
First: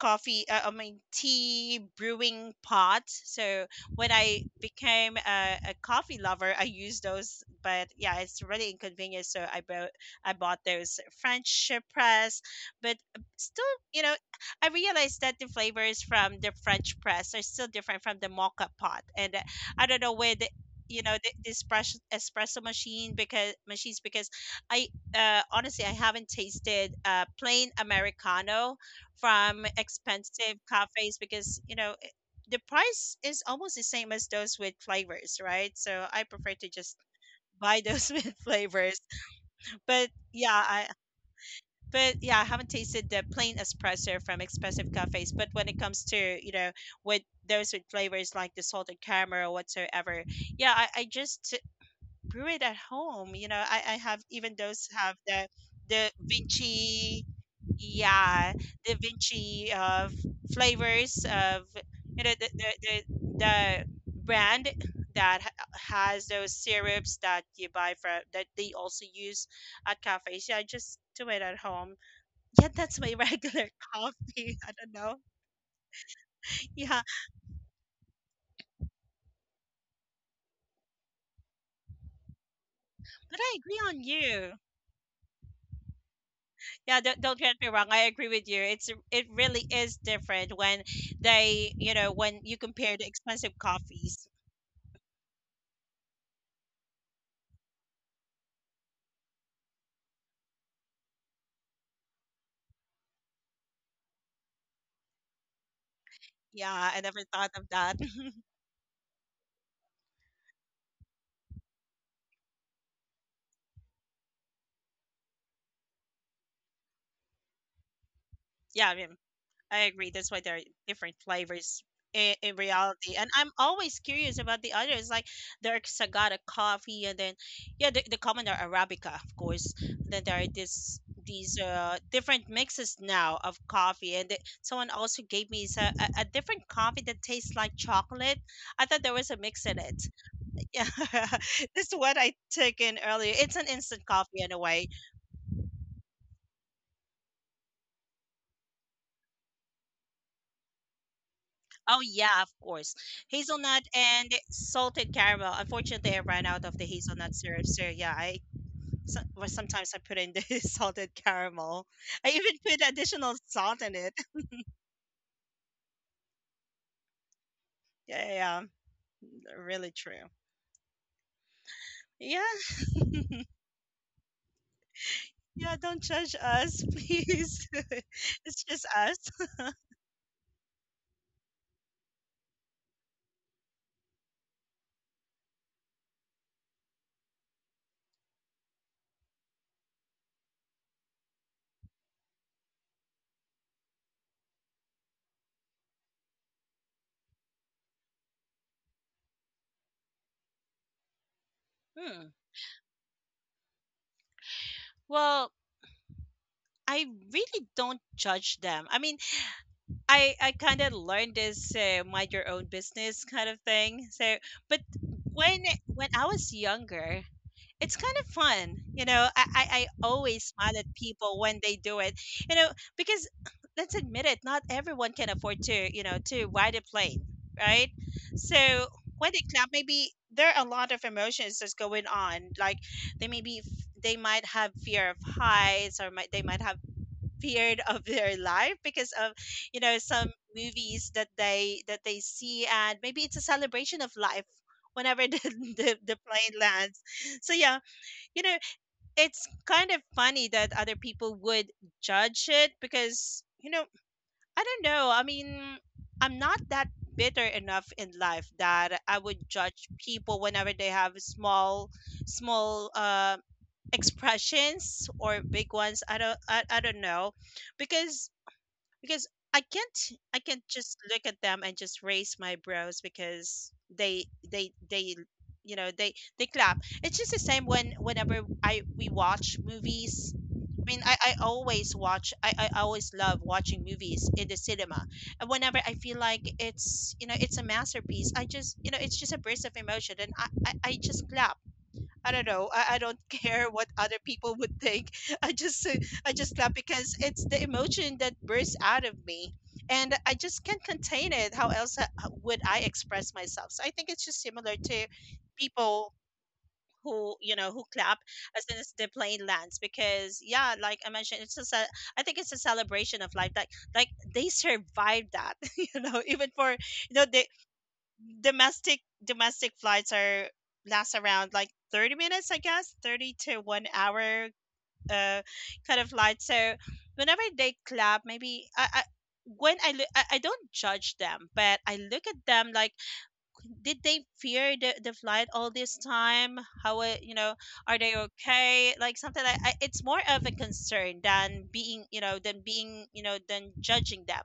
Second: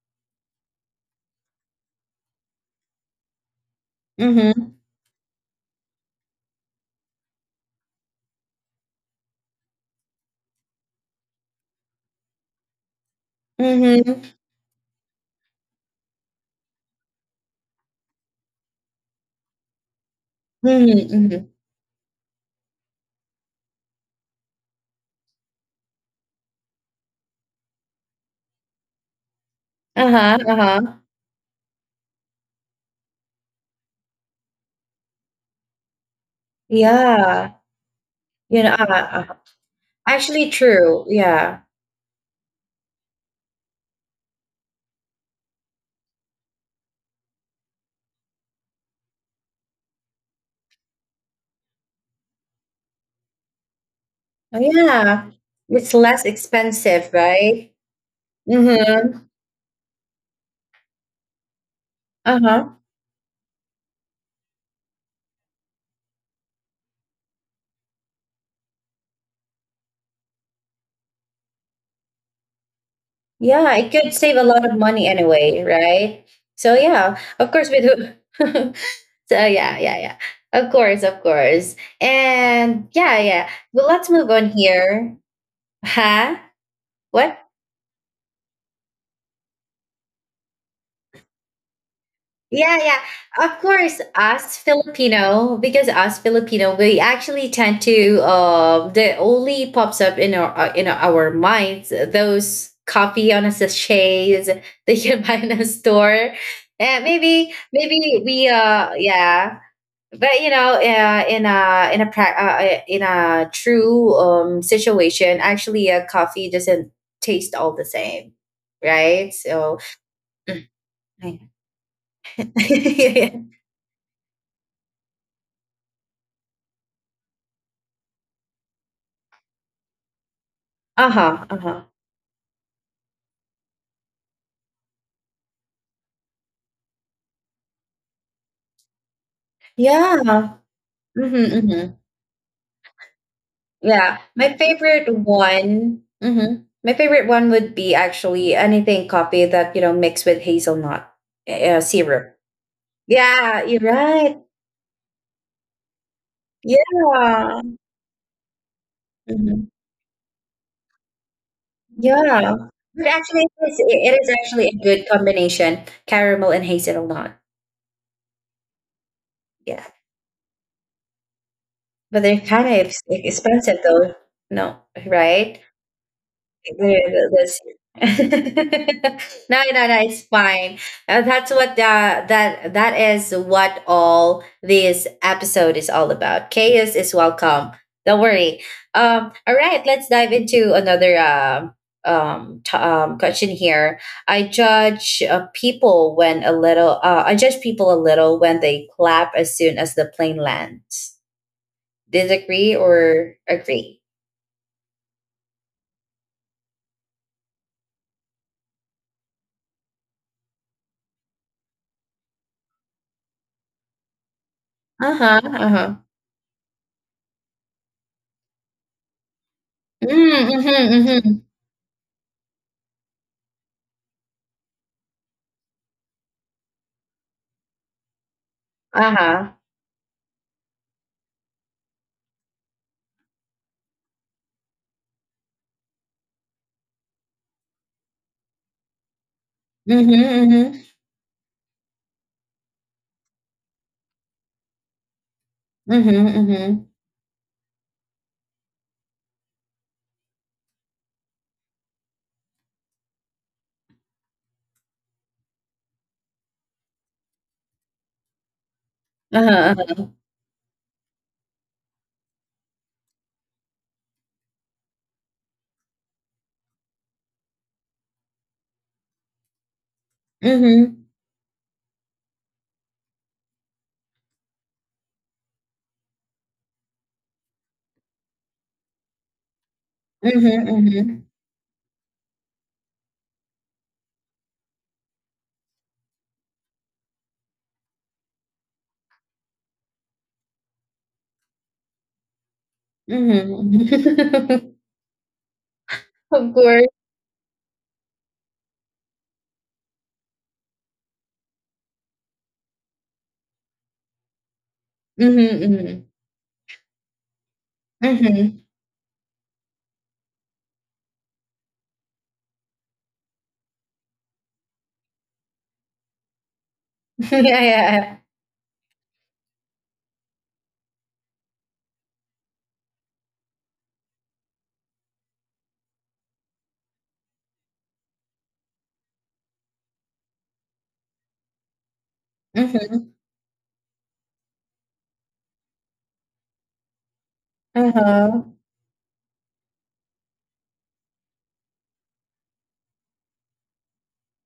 Speaker 2: coffee I mean tea brewing pots. So when
Speaker 1: hmm
Speaker 2: I
Speaker 1: hmm
Speaker 2: became a coffee lover, I use those. But yeah, it's really inconvenient. So I bought those French press, but still, you know,
Speaker 1: hmm
Speaker 2: I realized that the flavors from the French press are still different from the mocha pot. And I don't know where the, you know, the,
Speaker 1: hmm.
Speaker 2: the espresso, espresso machines, because I, honestly, I haven't tasted plain americano from
Speaker 1: Uh huh. Uh
Speaker 2: expensive
Speaker 1: huh.
Speaker 2: cafes, because you know, the price is almost the same as those with flavors, right? So I prefer to just
Speaker 1: Yeah.
Speaker 2: buy those with
Speaker 1: You know.
Speaker 2: flavors. But
Speaker 1: Actually,
Speaker 2: yeah, i
Speaker 1: true. Yeah.
Speaker 2: but yeah i haven't tasted the plain espresso from expensive cafes, but when it comes to, you know, with those with flavors like the salted caramel or whatsoever, yeah, I just brew it at home. You know, I have even
Speaker 1: Oh,
Speaker 2: those, have
Speaker 1: yeah.
Speaker 2: the
Speaker 1: It's
Speaker 2: the
Speaker 1: less expensive,
Speaker 2: vinci
Speaker 1: right?
Speaker 2: yeah da
Speaker 1: Mm-hmm.
Speaker 2: vinci of flavors of, you know,
Speaker 1: Uh
Speaker 2: the
Speaker 1: huh.
Speaker 2: the, the, the brand that has those syrups that you buy from that they also use at cafes. Yeah, I just do it at home. Yeah, that's my regular
Speaker 1: Yeah. It could save a
Speaker 2: coffee.
Speaker 1: lot
Speaker 2: I
Speaker 1: of
Speaker 2: don't
Speaker 1: money
Speaker 2: know.
Speaker 1: anyway, right? So
Speaker 2: Yeah,
Speaker 1: yeah. Of course, we do. So yeah, yeah, yeah. Of course, of course. And yeah,
Speaker 2: but
Speaker 1: yeah.
Speaker 2: I agree
Speaker 1: Well,
Speaker 2: on
Speaker 1: let's move on
Speaker 2: you.
Speaker 1: here. Huh?
Speaker 2: Yeah,
Speaker 1: What?
Speaker 2: don't get me wrong, I agree with you, it's, it really is different when they, you know, when you
Speaker 1: Yeah, yeah.
Speaker 2: compare the
Speaker 1: Of
Speaker 2: expensive
Speaker 1: course,
Speaker 2: coffees.
Speaker 1: us Filipino, because us Filipino, we actually tend to the only pops up in our minds those coffee on a sachets that you buy in a store.
Speaker 2: Yeah,
Speaker 1: And
Speaker 2: I never
Speaker 1: maybe
Speaker 2: thought of that.
Speaker 1: maybe we yeah, but you know in a in a true situation, actually a coffee doesn't taste all the same,
Speaker 2: Yeah, I mean,
Speaker 1: right? So
Speaker 2: I agree. That's why there are
Speaker 1: mm,
Speaker 2: different flavors in reality. And
Speaker 1: yeah.
Speaker 2: I'm always curious about the others. Like, there's Sagada coffee, and then yeah, the common are Arabica, of course. Then there are this
Speaker 1: Uh-huh,
Speaker 2: these
Speaker 1: uh-huh.
Speaker 2: different mixes now of coffee. And someone also gave me a different coffee that tastes like chocolate. I thought there was a mix in it.
Speaker 1: Yeah,
Speaker 2: Yeah,
Speaker 1: mm-hmm,
Speaker 2: this
Speaker 1: hmm.
Speaker 2: is what I took in earlier. It's an instant
Speaker 1: Yeah
Speaker 2: coffee in
Speaker 1: my
Speaker 2: a way.
Speaker 1: favorite one, hmm, my favorite one would be actually anything coffee that you know mixed with hazelnut
Speaker 2: Oh
Speaker 1: syrup.
Speaker 2: yeah, of course.
Speaker 1: Yeah you're
Speaker 2: Hazelnut
Speaker 1: right.
Speaker 2: and salted caramel. Unfortunately, I ran out of the hazelnut
Speaker 1: Yeah.
Speaker 2: syrup, so yeah, I, well,
Speaker 1: Mm-hmm.
Speaker 2: sometimes I put in the salted caramel. I
Speaker 1: Yeah,
Speaker 2: even put
Speaker 1: but
Speaker 2: additional
Speaker 1: actually,
Speaker 2: salt in it.
Speaker 1: it is actually a good combination, caramel and hazelnut.
Speaker 2: Yeah, yeah, yeah,
Speaker 1: Yeah,
Speaker 2: really true.
Speaker 1: but they're
Speaker 2: Yeah,
Speaker 1: kind of expensive though. No, right?
Speaker 2: yeah. Don't judge us,
Speaker 1: Very well, that's
Speaker 2: please.
Speaker 1: it.
Speaker 2: It's just us.
Speaker 1: No, no, no, it's fine. That's what that is what all this episode is all about. Chaos is welcome. Don't worry. All right, let's dive into another question here. I judge people when a little. I judge people a little when they clap as soon as the plane lands.
Speaker 2: Hmm.
Speaker 1: Disagree or agree?
Speaker 2: Well, I really don't judge them. I mean, I kind of learned this mind your own business kind of thing. So, but
Speaker 1: Uh huh. Uh huh.
Speaker 2: when I was younger, it's kind of fun, you know. I always smile at
Speaker 1: Mm-hmm.
Speaker 2: people when they do it, you know, because let's admit it, not everyone can afford to, you know, to ride a plane, right? So when they
Speaker 1: Uh-huh.
Speaker 2: clap, maybe there are a lot of emotions that's going on. Like, they may be they might have fear of heights, or might they might have period of their life because of, you know,
Speaker 1: Mhm,
Speaker 2: some
Speaker 1: mhm.
Speaker 2: movies that they see. And maybe it's a celebration of life whenever the,
Speaker 1: Mhm,
Speaker 2: the plane
Speaker 1: mhm.
Speaker 2: lands. So yeah, you know, it's kind of funny that other people would judge it, because you know, I don't know, I mean, I'm not that bitter enough in life that I would
Speaker 1: Uh-huh,
Speaker 2: judge
Speaker 1: uh-huh.
Speaker 2: people whenever they have small expressions or big ones. I don't know, because, I can't, I can't just
Speaker 1: Mhm.
Speaker 2: look at them and just raise my brows because they, you know, they clap. It's just the same when, whenever I we watch movies.
Speaker 1: Mhm,
Speaker 2: I mean,
Speaker 1: mhm.
Speaker 2: I always watch. I always love watching movies in the cinema. And whenever I feel like it's, you know, it's a masterpiece, I just, you know, it's just a burst of emotion, and I just clap. I don't know. I don't care
Speaker 1: Mhm.
Speaker 2: what other people would think. I just, I
Speaker 1: Of
Speaker 2: just laugh
Speaker 1: course.
Speaker 2: because it's the emotion that bursts out of me, and I just can't contain it. How else would I express myself? So I think it's just similar to
Speaker 1: Mhm, mhm.
Speaker 2: people who, you know, who clap
Speaker 1: Mhm.
Speaker 2: as soon as the plane lands, because yeah, like I mentioned, it's just a, I think it's a celebration of life, that, like, they survived that. You know, even for you know
Speaker 1: Yeah,
Speaker 2: they
Speaker 1: yeah, yeah.
Speaker 2: domestic flights are last around like 30 minutes, I guess, 30 to 1 hour uh kind of flight. So whenever they clap, maybe I, when I look, I don't judge them, but I look at them like,
Speaker 1: Mhm.
Speaker 2: did they fear the flight all this time? How, you know, are they
Speaker 1: Uh-huh.
Speaker 2: okay? Like something like, I, it's more of a concern than being, you know, than judging them.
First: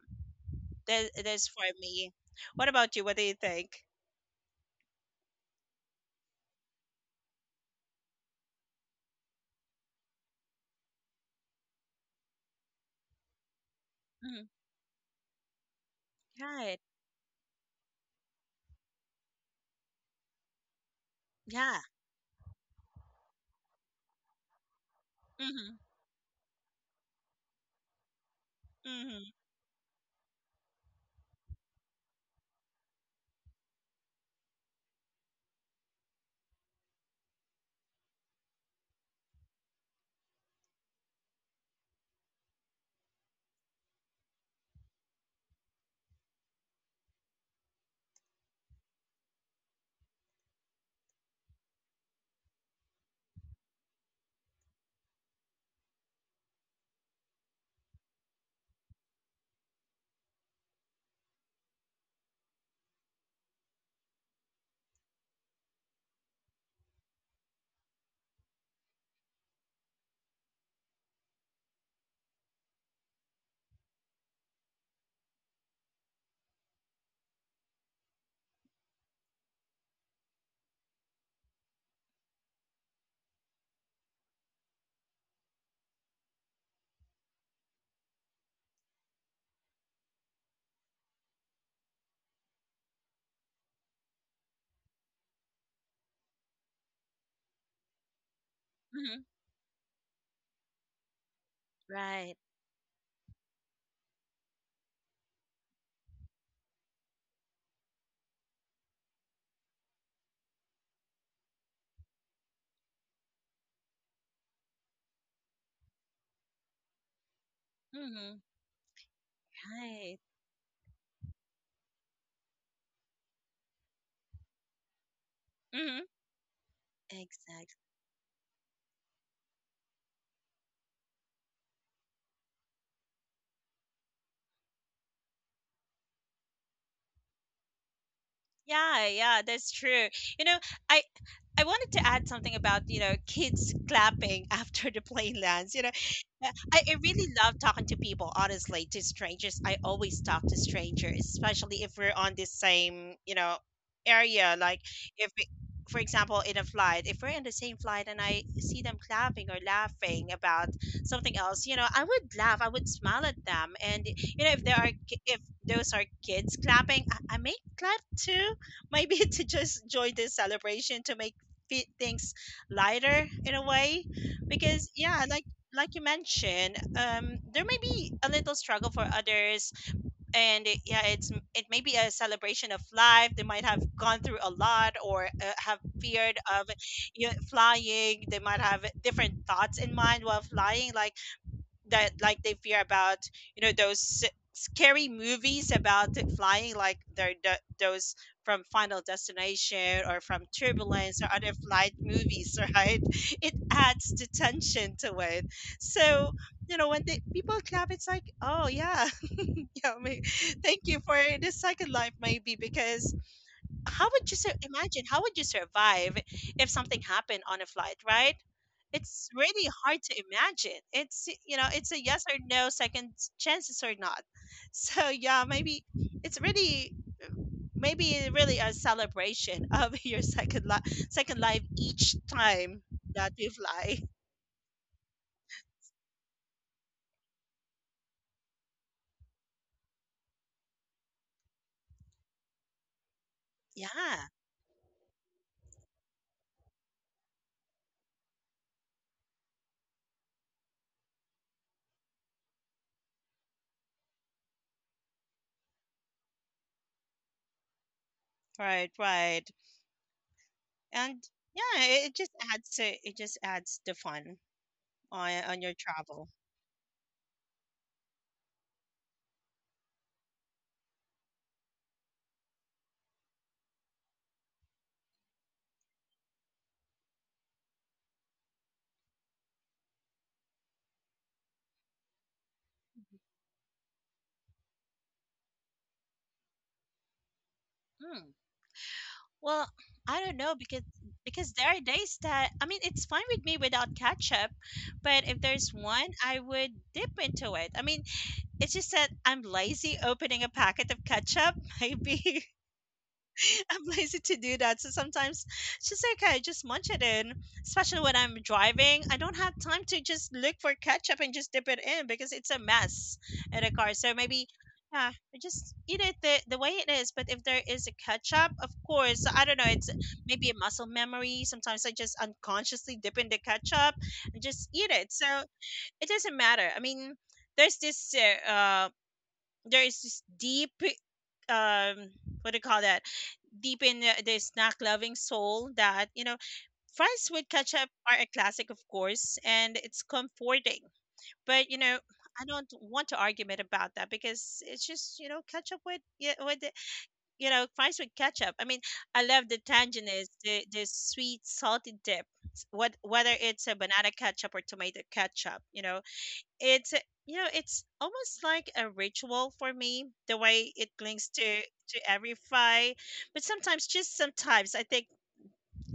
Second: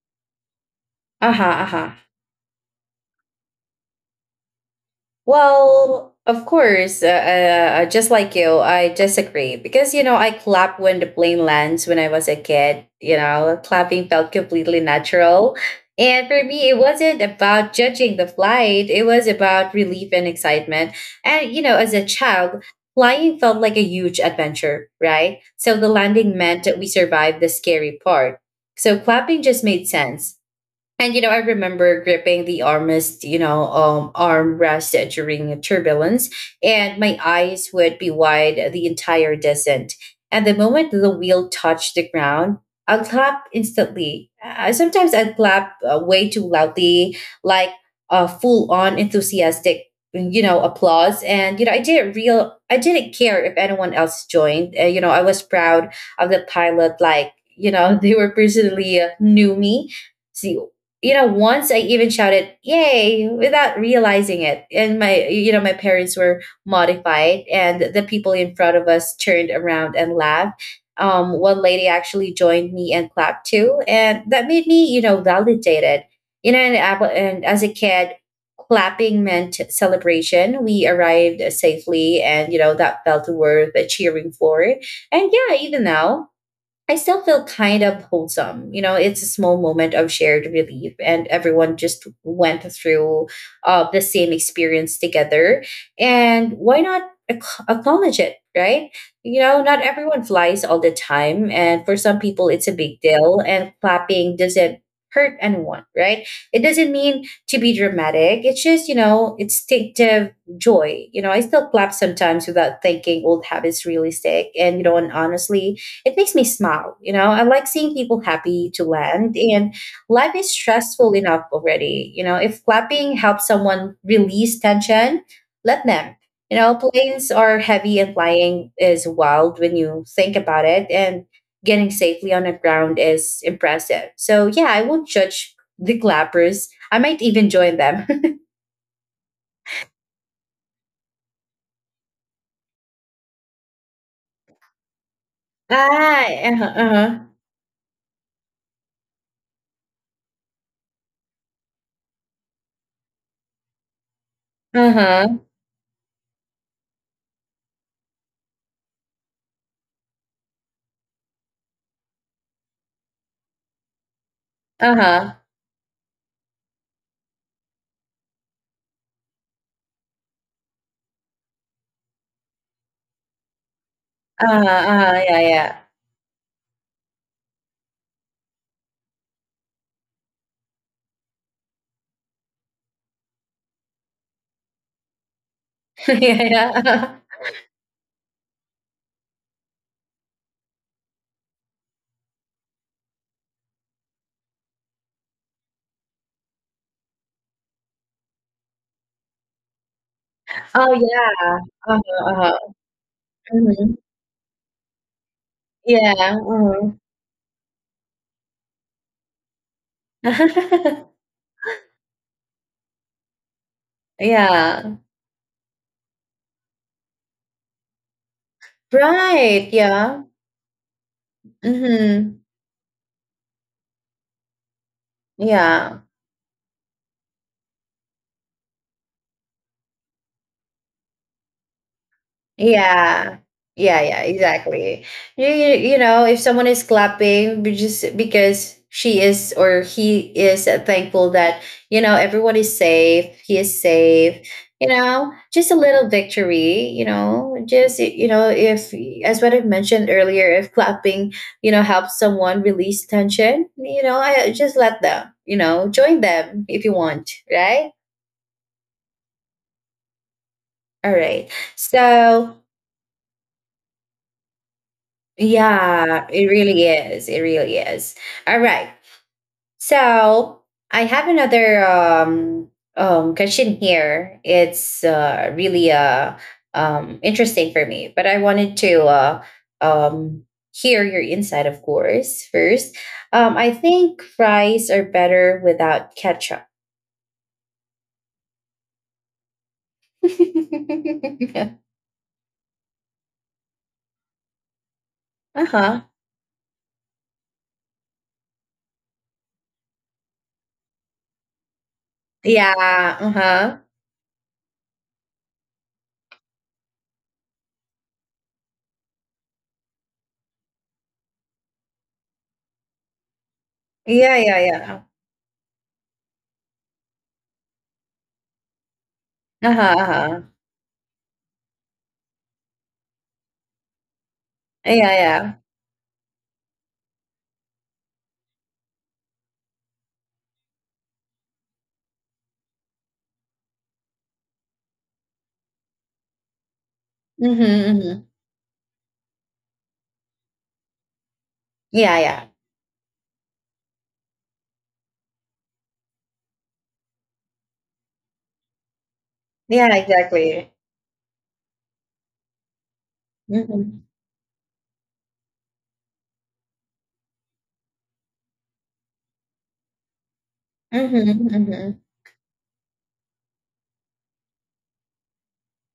Speaker 2: That
Speaker 1: Uh-huh,
Speaker 2: is for
Speaker 1: uh-huh.
Speaker 2: me. What about you? What do you think?
Speaker 1: Well, of course, just like you, I disagree, because you know I clap when the plane lands. When I was a kid, you know, clapping felt
Speaker 2: Mhm.
Speaker 1: completely natural, and for me, it
Speaker 2: Right.
Speaker 1: wasn't about judging the flight. It was about relief and excitement. And you know,
Speaker 2: Yeah.
Speaker 1: as a child, flying felt like a huge adventure, right?
Speaker 2: Mhm.
Speaker 1: So the landing meant that we survived the scary part. So
Speaker 2: Mhm.
Speaker 1: clapping just made sense. And you know, I remember gripping the armrest, you know, armrest during turbulence, and my eyes would be wide the entire descent. And the moment the wheel touched the ground, I'd clap instantly. Sometimes I'd clap way too loudly, like full on enthusiastic, you know, applause. And you know, I didn't care if anyone else joined. You know, I was proud of the pilot, like you know, they were personally knew me see you know, once I even shouted "Yay!" without realizing it, and my you know my parents were modified, and the people in front of us turned around and laughed. One lady actually joined me and clapped too, and that made me validated. You know, and as a kid, clapping meant celebration. We arrived safely, and you know that felt worth cheering for. And yeah, even now. I still feel kind of wholesome. You know, it's a small moment of shared relief, and everyone just went through the same experience together. And why not acknowledge it, right?
Speaker 2: Mhm.
Speaker 1: You know, not everyone flies all the time. And for some
Speaker 2: Right.
Speaker 1: people, it's a big deal, and clapping doesn't hurt anyone, right? It doesn't mean to be dramatic. It's just, you know, instinctive joy. You know, I still clap sometimes without thinking. Old habits really stick. And honestly, it makes me smile. You know, I like seeing people
Speaker 2: Mhm.
Speaker 1: happy to land, and
Speaker 2: Right.
Speaker 1: life is stressful enough already. You know, if clapping helps someone release tension, let
Speaker 2: Mhm.
Speaker 1: them. You know, planes are
Speaker 2: Exactly.
Speaker 1: heavy and flying is wild when you think about it, and getting safely on the ground is impressive. So, yeah, I won't judge the clappers. I might even join them.
Speaker 2: Yeah, yeah, that's true. You know, I I wanted to add something about, you know, kids clapping after the plane lands. You know,
Speaker 1: Ah,
Speaker 2: uh,
Speaker 1: uh
Speaker 2: I really
Speaker 1: huh,
Speaker 2: love talking to people, honestly, to strangers. I always talk to strangers, especially if we're on this same, you know, area. Like,
Speaker 1: uh huh, uh
Speaker 2: if, it-
Speaker 1: huh,
Speaker 2: for example, in a flight, if we're in the same flight and I see them clapping or laughing about something else, you know, I would laugh, I would smile at them. And you know, if there are,
Speaker 1: uh huh,
Speaker 2: if those are kids clapping, I may clap too, maybe to just join this celebration, to make things lighter in a way,
Speaker 1: uh
Speaker 2: because
Speaker 1: huh,
Speaker 2: yeah,
Speaker 1: yeah, yeah.
Speaker 2: like you mentioned, um, there may be a little struggle for others. And yeah, it may be a celebration of life. They might have gone through a lot, or have feared
Speaker 1: Yeah,
Speaker 2: of,
Speaker 1: yeah.
Speaker 2: you know, flying. They might have different thoughts in mind while flying, like that, like they fear about, you know, those scary movies about it, flying, like they're the, those from Final Destination or from
Speaker 1: Oh,
Speaker 2: Turbulence or
Speaker 1: yeah.
Speaker 2: other flight
Speaker 1: Uh-huh, uh-huh.
Speaker 2: movies, right? It
Speaker 1: Mhm.
Speaker 2: adds the tension to it.
Speaker 1: Yeah,
Speaker 2: So, you know,
Speaker 1: mhm.
Speaker 2: when the people clap, it's like, oh yeah, yeah, I mean, thank you for the second life, maybe, because how would you
Speaker 1: Yeah.
Speaker 2: imagine, how would you survive if something happened on a flight, right? It's
Speaker 1: Right,
Speaker 2: really hard
Speaker 1: yeah.
Speaker 2: to imagine. It's, you know, it's a yes
Speaker 1: Mhm.
Speaker 2: or no, second chances or not. So yeah, maybe
Speaker 1: Yeah.
Speaker 2: it's really, maybe really a celebration of your second life, second life, each time that
Speaker 1: Yeah.
Speaker 2: you fly.
Speaker 1: Yeah, yeah, exactly. If someone is clapping just because she is or he is thankful that, you know, everyone is safe, he is
Speaker 2: Yeah,
Speaker 1: safe, you know, just a little victory, you know, just, you know, if, as what I've mentioned earlier, if clapping, you know, helps someone release tension, you know, I just let them, you know, join them if you want, right?
Speaker 2: right, right.
Speaker 1: All
Speaker 2: And
Speaker 1: right.
Speaker 2: yeah, it just
Speaker 1: So,
Speaker 2: adds to, it just adds the fun on your
Speaker 1: yeah,
Speaker 2: travel.
Speaker 1: it really is. It really is. All right. So I have another question here. It's really interesting for me, but I wanted to um, hear your insight, of course, first. I think fries are better without ketchup.
Speaker 2: Well, I don't know, because, there
Speaker 1: Uh
Speaker 2: are days that, I mean, it's fine with me without ketchup, but if there's
Speaker 1: huh.
Speaker 2: one, I would dip into it. I mean, it's just that I'm lazy opening a packet of ketchup, maybe.
Speaker 1: Yeah. Uh huh.
Speaker 2: I'm lazy to do that. So sometimes it's just okay, just munch it in. Especially when I'm driving, I don't have time to just look for ketchup and just dip it in because it's a mess in a car. So
Speaker 1: Yeah.
Speaker 2: maybe
Speaker 1: Yeah. Yeah.
Speaker 2: yeah, I just eat it the way it is. But if there is a ketchup, of course, I don't know,
Speaker 1: Uh
Speaker 2: it's
Speaker 1: huh. Uh huh.
Speaker 2: maybe a muscle memory. Sometimes I just unconsciously dip in the ketchup and just eat
Speaker 1: Yeah.
Speaker 2: it. So
Speaker 1: Yeah.
Speaker 2: it doesn't matter. I mean, there's this there is this deep, um, what do you call that? Deep in the snack loving soul, that fries with
Speaker 1: Mm-hmm,
Speaker 2: ketchup are
Speaker 1: mm-hmm.
Speaker 2: a classic, of course, and it's comforting. But
Speaker 1: Yeah,
Speaker 2: I
Speaker 1: yeah.
Speaker 2: don't want to argument about that because it's just, ketchup with, yeah, with fries with ketchup. I mean, I love the
Speaker 1: Yeah,
Speaker 2: tanginess, the
Speaker 1: exactly.
Speaker 2: the sweet salty dip, what whether it's a
Speaker 1: Mhm.
Speaker 2: banana ketchup or tomato ketchup, you know. You know, it's almost like a ritual for me, the way it clings
Speaker 1: Mhm,
Speaker 2: to
Speaker 1: mhm.
Speaker 2: every fry. But sometimes, just sometimes, I think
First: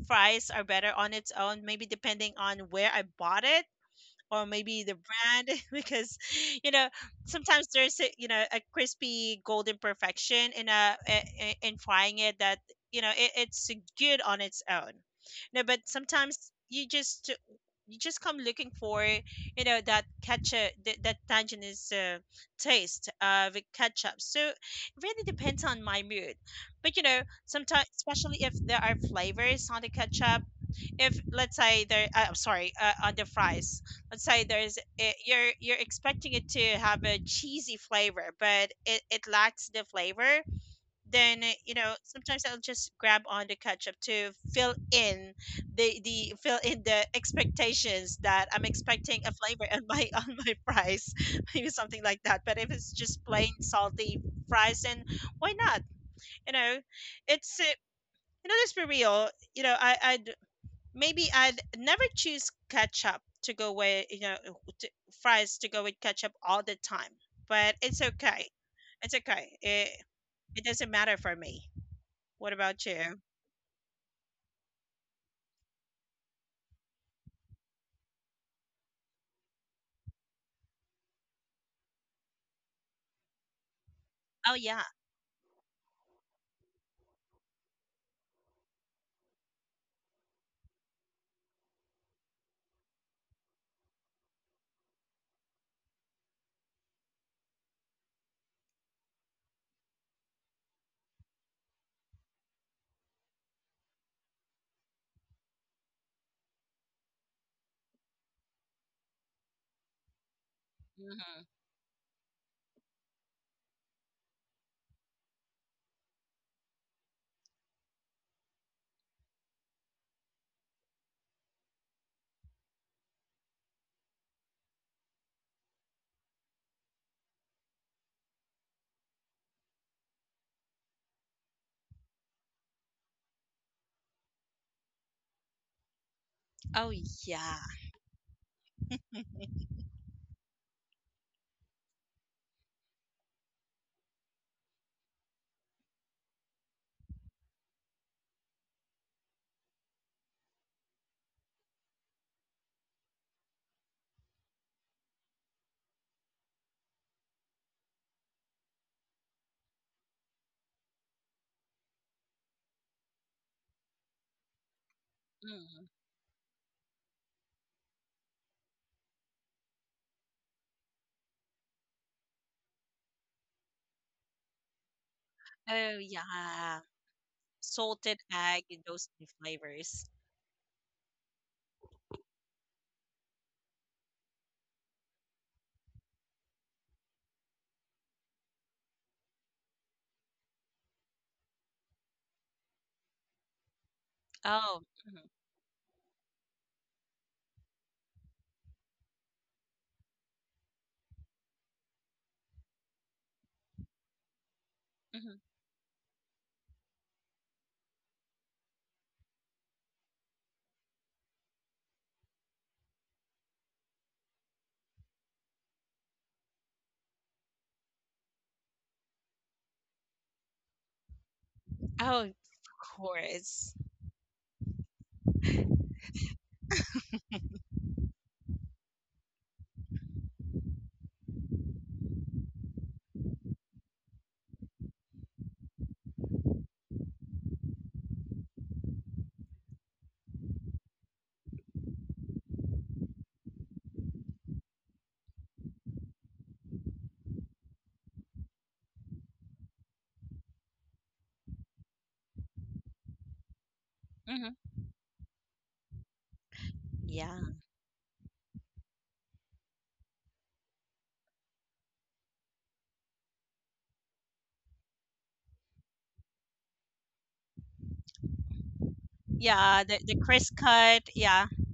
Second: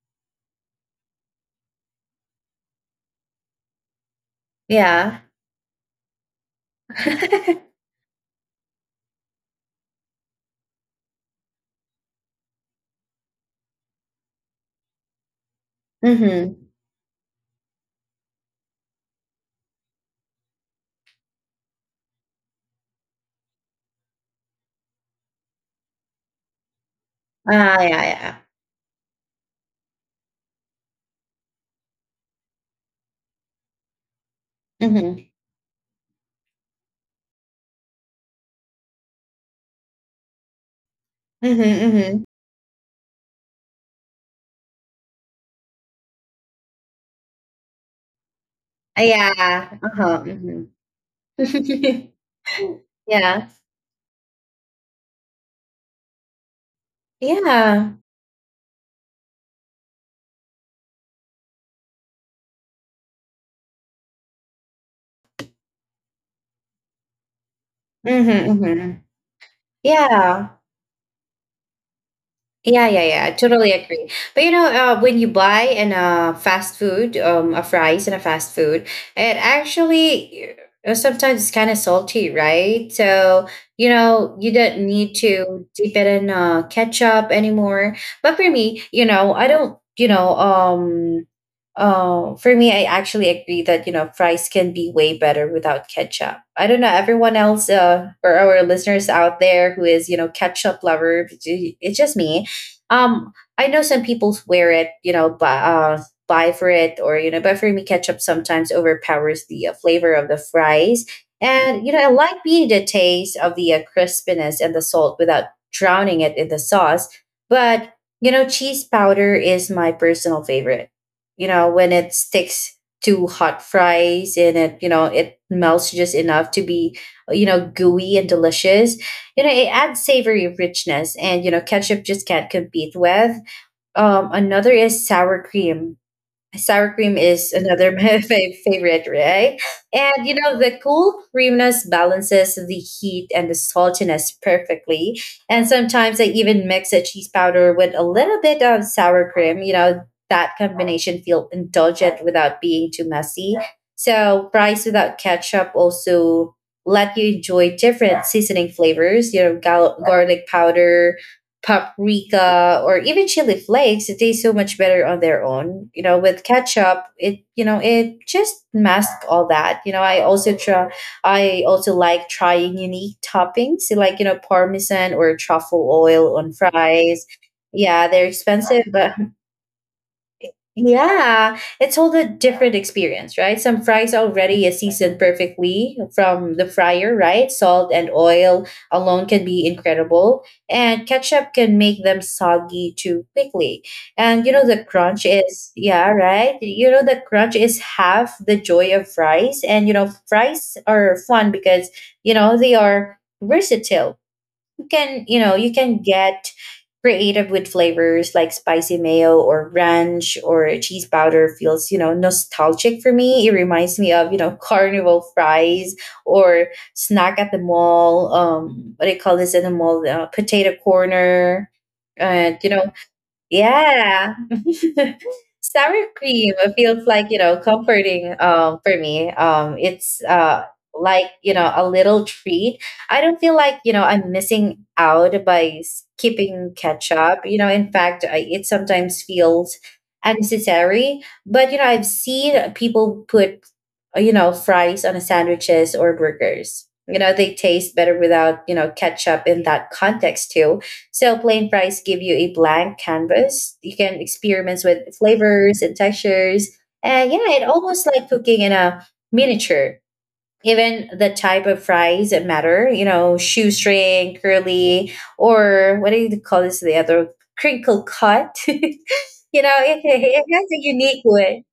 Speaker 2: fries are better on its own, maybe depending on where I bought it or maybe the
Speaker 1: Yeah.
Speaker 2: brand because you know sometimes there's a crispy golden perfection in in frying it that, it's good on its own. No, but sometimes
Speaker 1: Mhm.
Speaker 2: you just come looking for, that ketchup, that, that tanginess, taste of ketchup, so it really depends on my mood. But
Speaker 1: Ah,
Speaker 2: sometimes,
Speaker 1: yeah, yeah.
Speaker 2: especially if there are flavors on the ketchup, if let's say there I'm sorry, on the fries, let's say
Speaker 1: Mhm.
Speaker 2: you're expecting it to have a cheesy flavor, but it lacks the flavor. Then
Speaker 1: Mhm, mhm.
Speaker 2: sometimes I'll just grab on the ketchup to fill in the fill in the expectations that I'm expecting a flavor
Speaker 1: Yeah.
Speaker 2: on my
Speaker 1: Uh-huh,
Speaker 2: on my
Speaker 1: mhm.
Speaker 2: fries. Maybe something like that. But if it's just
Speaker 1: Yeah.
Speaker 2: plain salty fries, then why not, you know? It's
Speaker 1: Yeah.
Speaker 2: let's be real. I maybe I'd never choose ketchup to go with, you know, to, fries to go with ketchup all the time. But it's
Speaker 1: Mhm,
Speaker 2: okay.
Speaker 1: mhm.
Speaker 2: It's okay.
Speaker 1: Yeah.
Speaker 2: It doesn't matter for me. What
Speaker 1: Yeah,
Speaker 2: about
Speaker 1: yeah,
Speaker 2: you?
Speaker 1: yeah. I totally agree. But you know, when you buy in a fast food, a fries in a fast food, it actually sometimes it's kind of salty, right? So you know, you
Speaker 2: Oh
Speaker 1: don't
Speaker 2: yeah.
Speaker 1: need to dip it in ketchup anymore. But for me, you know, I don't. You know, for me, I actually agree that you know fries can be way better without ketchup. I don't know everyone else or our listeners out there who is you know ketchup lover. It's just me um, I know some people wear it, you know, buy for it or, you know, but for me, ketchup sometimes overpowers the flavor of the fries. And, you know, I like being the taste of the crispiness and the salt without drowning it in the sauce. But, you know, cheese powder is my personal favorite. You know, when it sticks to hot fries and it, you know, it melts just enough to be, you know, gooey and delicious. You know, it adds savory richness, and you know ketchup just can't compete with another is sour cream.
Speaker 2: Oh
Speaker 1: Sour cream is
Speaker 2: yeah.
Speaker 1: another favorite, right? And you know, the cool creaminess balances the heat and the saltiness perfectly. And sometimes I even mix a cheese powder with a little bit of sour cream. You know, that combination feel indulgent without being too messy. So fries without ketchup also let you enjoy different seasoning flavors. You know, garlic powder, paprika or even chili flakes, it tastes so much better on their
Speaker 2: Mm.
Speaker 1: own. You know, with ketchup, it, you know, it just masks all that. You know, I also like trying unique toppings like you know parmesan or truffle
Speaker 2: Oh
Speaker 1: oil on
Speaker 2: yeah.
Speaker 1: fries. Yeah,
Speaker 2: Salted
Speaker 1: they're
Speaker 2: egg and
Speaker 1: expensive,
Speaker 2: those
Speaker 1: but
Speaker 2: new flavors.
Speaker 1: yeah, it's all a different experience, right? Some fries already is seasoned perfectly from the fryer, right? Salt and oil alone can be incredible, and ketchup can make them soggy too quickly. And you know
Speaker 2: Oh.
Speaker 1: the
Speaker 2: Hmm
Speaker 1: crunch is, yeah, right? You know the crunch is half the joy of fries, and you know fries are fun because you know they are versatile. You can,
Speaker 2: hmm.
Speaker 1: you know, you can get creative with flavors like spicy mayo or ranch or cheese powder. Feels, you know, nostalgic for me. It reminds me of, you know, carnival fries or snack at the mall. What do you call this in the mall? Potato corner.
Speaker 2: Oh, of
Speaker 1: And you know,
Speaker 2: course.
Speaker 1: yeah. Sour cream feels like, you know, comforting for me. It's like, you know, a little treat. I don't feel like, you know, I'm missing out by skipping ketchup. You know, in fact, I, it sometimes feels unnecessary, but you know, I've seen people put you know, fries on sandwiches or burgers. You know, they taste better without, you know, ketchup in that context too. So plain fries give you a blank canvas. You can
Speaker 2: Hmm.
Speaker 1: experiment with flavors and textures. And
Speaker 2: Yeah.
Speaker 1: yeah, it almost like cooking in a miniature. Even the type of fries that matter, you know, shoestring, curly, or what do you call this, the other, crinkle cut? You know,
Speaker 2: Yeah. The
Speaker 1: it,
Speaker 2: the
Speaker 1: it
Speaker 2: crisp
Speaker 1: has a
Speaker 2: cut.
Speaker 1: unique
Speaker 2: Yeah.
Speaker 1: way.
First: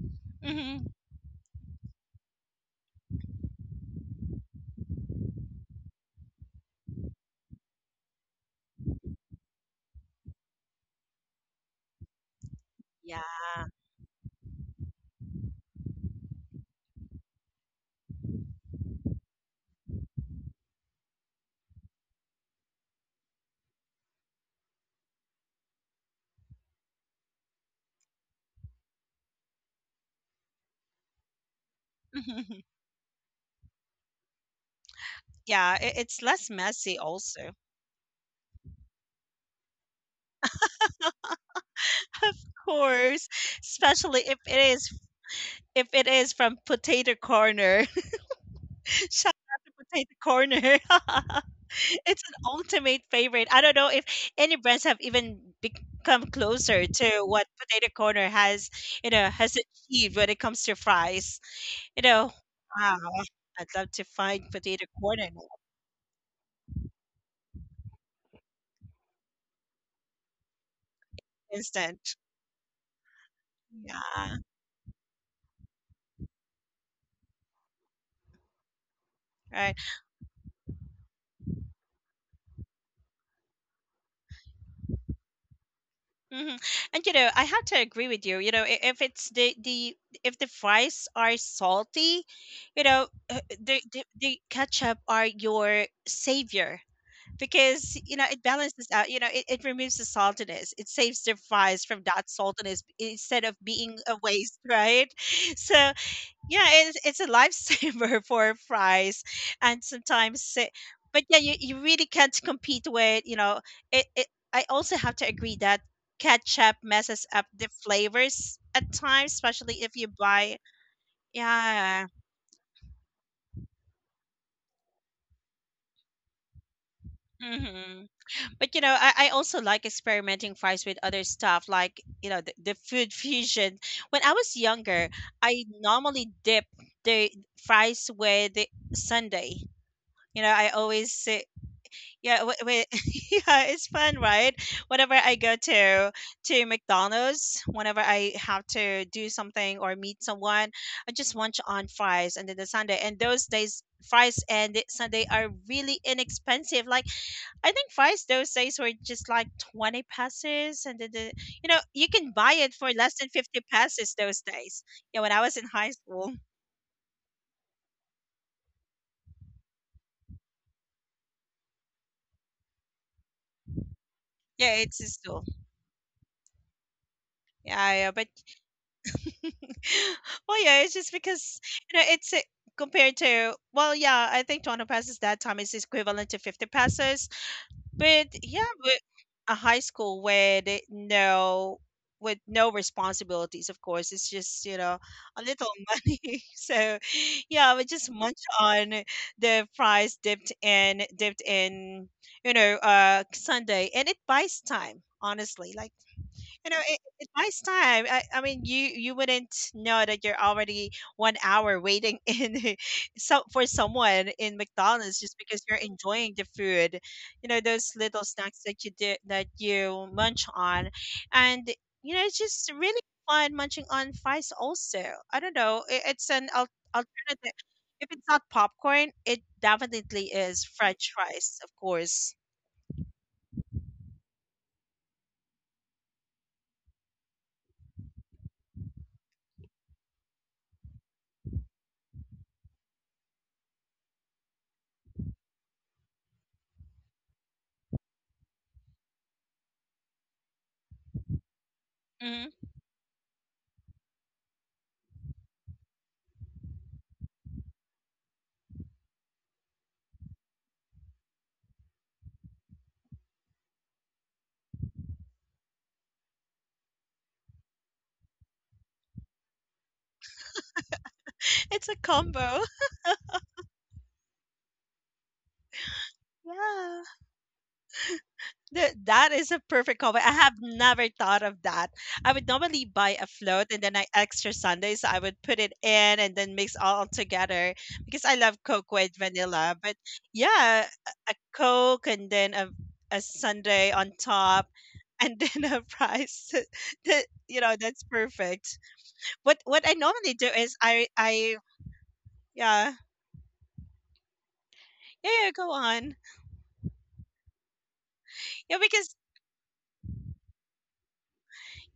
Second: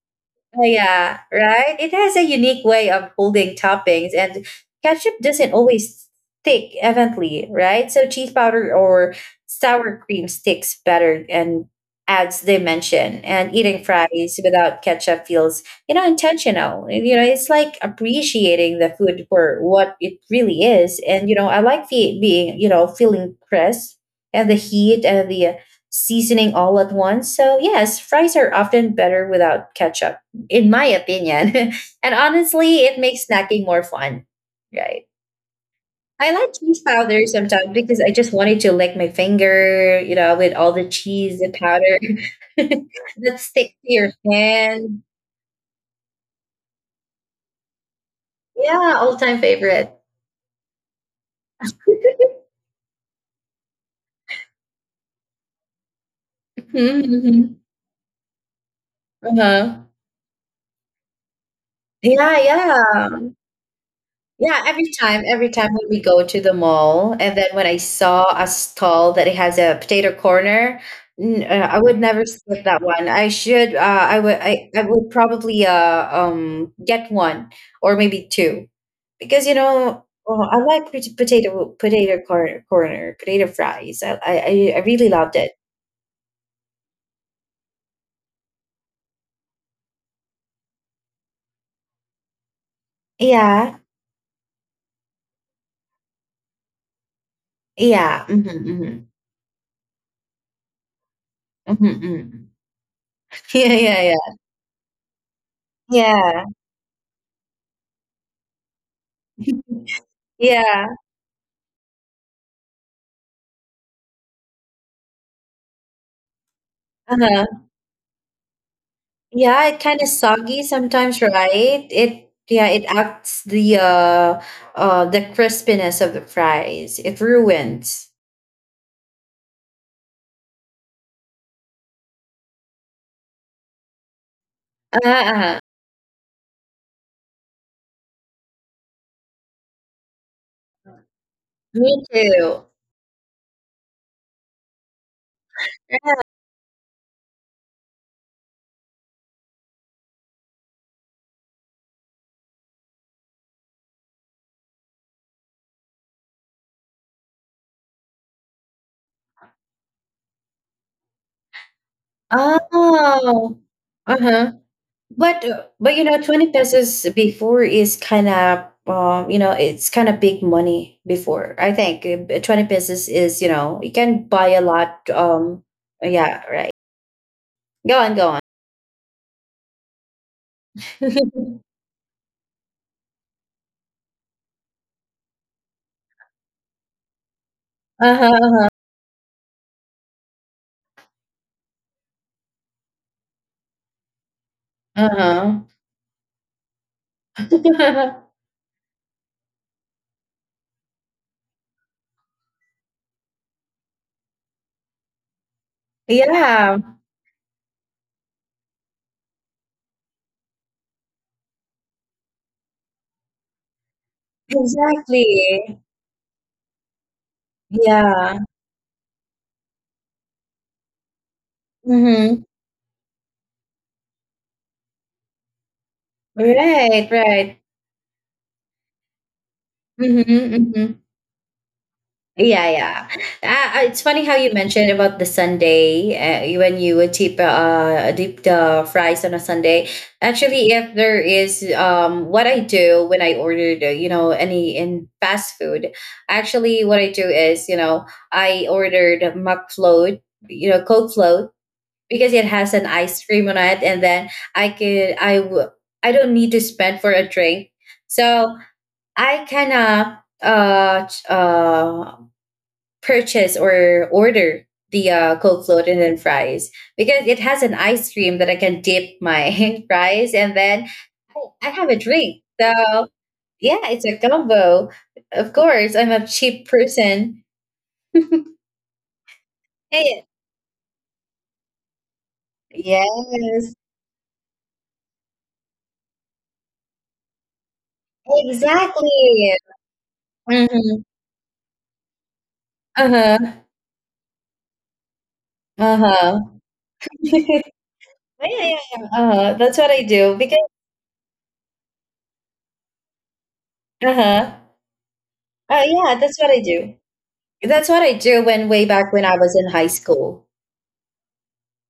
Speaker 1: Oh,
Speaker 2: Hmm.
Speaker 1: yeah, right? It has a unique way of holding toppings, and ketchup doesn't always stick evenly, right? So cheese powder or sour cream sticks better and adds dimension.
Speaker 2: Yeah.
Speaker 1: And eating fries without ketchup feels, you know, intentional. You know, it's like appreciating the food for what it really is. And, you know, I like the being, you know, feeling crisp and the heat and the seasoning all at once. So, yes, fries are often better without ketchup, in my opinion. And honestly, it makes snacking more fun, right?
Speaker 2: Yeah. It, it's
Speaker 1: I like
Speaker 2: less
Speaker 1: cheese
Speaker 2: messy
Speaker 1: powder
Speaker 2: also.
Speaker 1: sometimes because I just wanted to lick my finger, you know, with all the cheese and powder
Speaker 2: Of course,
Speaker 1: that stick to your
Speaker 2: especially
Speaker 1: hand.
Speaker 2: if it is from Potato Corner.
Speaker 1: Yeah, all
Speaker 2: Shout
Speaker 1: time
Speaker 2: out to
Speaker 1: favorite.
Speaker 2: Potato Corner. It's an ultimate favorite. I don't know if any brands have even become closer
Speaker 1: Mhm,
Speaker 2: to what
Speaker 1: mhm.
Speaker 2: Potato Corner has, you know, has
Speaker 1: Uh-huh.
Speaker 2: achieved when it comes to fries. You know,
Speaker 1: Yeah,
Speaker 2: wow,
Speaker 1: yeah.
Speaker 2: I'd love to find
Speaker 1: Yeah,
Speaker 2: Potato Corner in an
Speaker 1: every time when we go to the mall, and then when I saw a stall that it has a potato corner, I would
Speaker 2: instant.
Speaker 1: never skip that one. I should, I
Speaker 2: Yeah,
Speaker 1: would, I would probably get one or maybe two, because you
Speaker 2: right.
Speaker 1: know, oh, I like potato corner, potato fries. I really loved it.
Speaker 2: Mhm. And you know, I have to agree with you. You know, if it's the if the fries are salty, you know, the
Speaker 1: Yeah,
Speaker 2: the ketchup are your savior, because you know
Speaker 1: yeah,
Speaker 2: it balances
Speaker 1: hmm
Speaker 2: out. You know, it removes the saltiness. It saves the fries
Speaker 1: hmm
Speaker 2: from that
Speaker 1: hmm.
Speaker 2: saltiness instead of being
Speaker 1: Yeah,
Speaker 2: a
Speaker 1: yeah,
Speaker 2: waste, right? So
Speaker 1: yeah,
Speaker 2: yeah, it's a lifesaver for fries, and
Speaker 1: yeah,
Speaker 2: sometimes,
Speaker 1: yeah.
Speaker 2: but yeah, you really can't compete with, you know, it, it. I also have to agree that ketchup messes up
Speaker 1: Uh-huh.
Speaker 2: the flavors at times,
Speaker 1: Yeah, it
Speaker 2: especially if
Speaker 1: kind
Speaker 2: you
Speaker 1: of
Speaker 2: buy.
Speaker 1: soggy sometimes, right?
Speaker 2: Yeah.
Speaker 1: It, yeah, it acts the crispiness of the fries. It
Speaker 2: Hmm.
Speaker 1: ruins.
Speaker 2: But you know, I also like experimenting fries with other stuff, like, you know, the food fusion. When I was younger,
Speaker 1: Uh-uh.
Speaker 2: I normally dip the fries with the sundae. You know, I always
Speaker 1: Me
Speaker 2: yeah, wait,
Speaker 1: too.
Speaker 2: wait. Yeah, it's fun, right? Whenever I go to McDonald's, whenever I have to do something or meet someone, I just munch on fries and then the sundae. And those days, fries and the sundae are really inexpensive. Like, I think fries those days were just like 20 pesos, and then the, you can buy it for less than
Speaker 1: Oh.
Speaker 2: 50 pesos those
Speaker 1: Uh-huh.
Speaker 2: days. Yeah, when
Speaker 1: But
Speaker 2: I was in high
Speaker 1: you know,
Speaker 2: school.
Speaker 1: 20 pesos before is kind of you know, it's kind of big money before. I think 20 pesos is, you know, you can buy a
Speaker 2: Yeah, it's
Speaker 1: lot.
Speaker 2: still
Speaker 1: Yeah, right.
Speaker 2: yeah,
Speaker 1: Go
Speaker 2: yeah.
Speaker 1: on,
Speaker 2: But
Speaker 1: go on.
Speaker 2: well, yeah, it's just because, you know it's a, compared to well, yeah, I think 20 pesos that time is equivalent to 50 pesos, but yeah,
Speaker 1: Uh-huh.
Speaker 2: with a high school with no responsibilities, of course, it's just, a little
Speaker 1: Uh-huh.
Speaker 2: money. So yeah, we just
Speaker 1: Uh-huh.
Speaker 2: munch on the fries dipped in dipped in, Sunday, and it buys time. Honestly, like,
Speaker 1: Yeah,
Speaker 2: it buys time. I mean, you wouldn't know that you're already 1 hour waiting in so for someone in McDonald's just
Speaker 1: exactly.
Speaker 2: because you're enjoying the food. You know, those little
Speaker 1: Yeah.
Speaker 2: snacks that you did that you munch on, and, it's
Speaker 1: Mm-hmm.
Speaker 2: just really fun munching on fries. Also, I don't know,
Speaker 1: Right,
Speaker 2: alternative.
Speaker 1: right.
Speaker 2: If it's not popcorn, it definitely
Speaker 1: Mm-hmm,
Speaker 2: is
Speaker 1: mm-hmm.
Speaker 2: French fries, of course.
Speaker 1: Yeah, yeah. It's funny how you mentioned about the Sunday when you would dip, dip the fries on a Sunday. Actually, if there is what I do when I ordered, you know, any in fast food, actually, what I do is, you know, I ordered McFloat, you know, cold float because it
Speaker 2: Hmm.
Speaker 1: has an ice cream on it and then I could I w- I don't need to spend for a drink. So I can uh, ch- uh purchase or order the cold float and then fries because it has an ice cream that I can dip my fries. And then I have
Speaker 2: It's
Speaker 1: a
Speaker 2: a
Speaker 1: drink.
Speaker 2: combo.
Speaker 1: So yeah, it's a combo, of course. I'm a cheap
Speaker 2: Yeah.
Speaker 1: person.
Speaker 2: That is a perfect combo.
Speaker 1: Hey,
Speaker 2: I have never thought of that. I would normally buy a float
Speaker 1: yes,
Speaker 2: and then I extra sundaes. I would put it in and then mix all together because I love Coke
Speaker 1: exactly.
Speaker 2: with vanilla. But yeah,
Speaker 1: Mhm.
Speaker 2: a Coke and then a
Speaker 1: Uh-huh.
Speaker 2: sundae on top and then a
Speaker 1: Uh-huh.
Speaker 2: fries. That, you know, that's
Speaker 1: Yeah,
Speaker 2: perfect.
Speaker 1: yeah, yeah. Uh-huh. That's
Speaker 2: What I
Speaker 1: what I
Speaker 2: normally
Speaker 1: do
Speaker 2: do
Speaker 1: because
Speaker 2: is I yeah
Speaker 1: uh-huh.
Speaker 2: yeah, yeah, go on.
Speaker 1: Yeah, that's what I do. That's what I do when
Speaker 2: Yeah,
Speaker 1: way
Speaker 2: because
Speaker 1: back when I was in high school.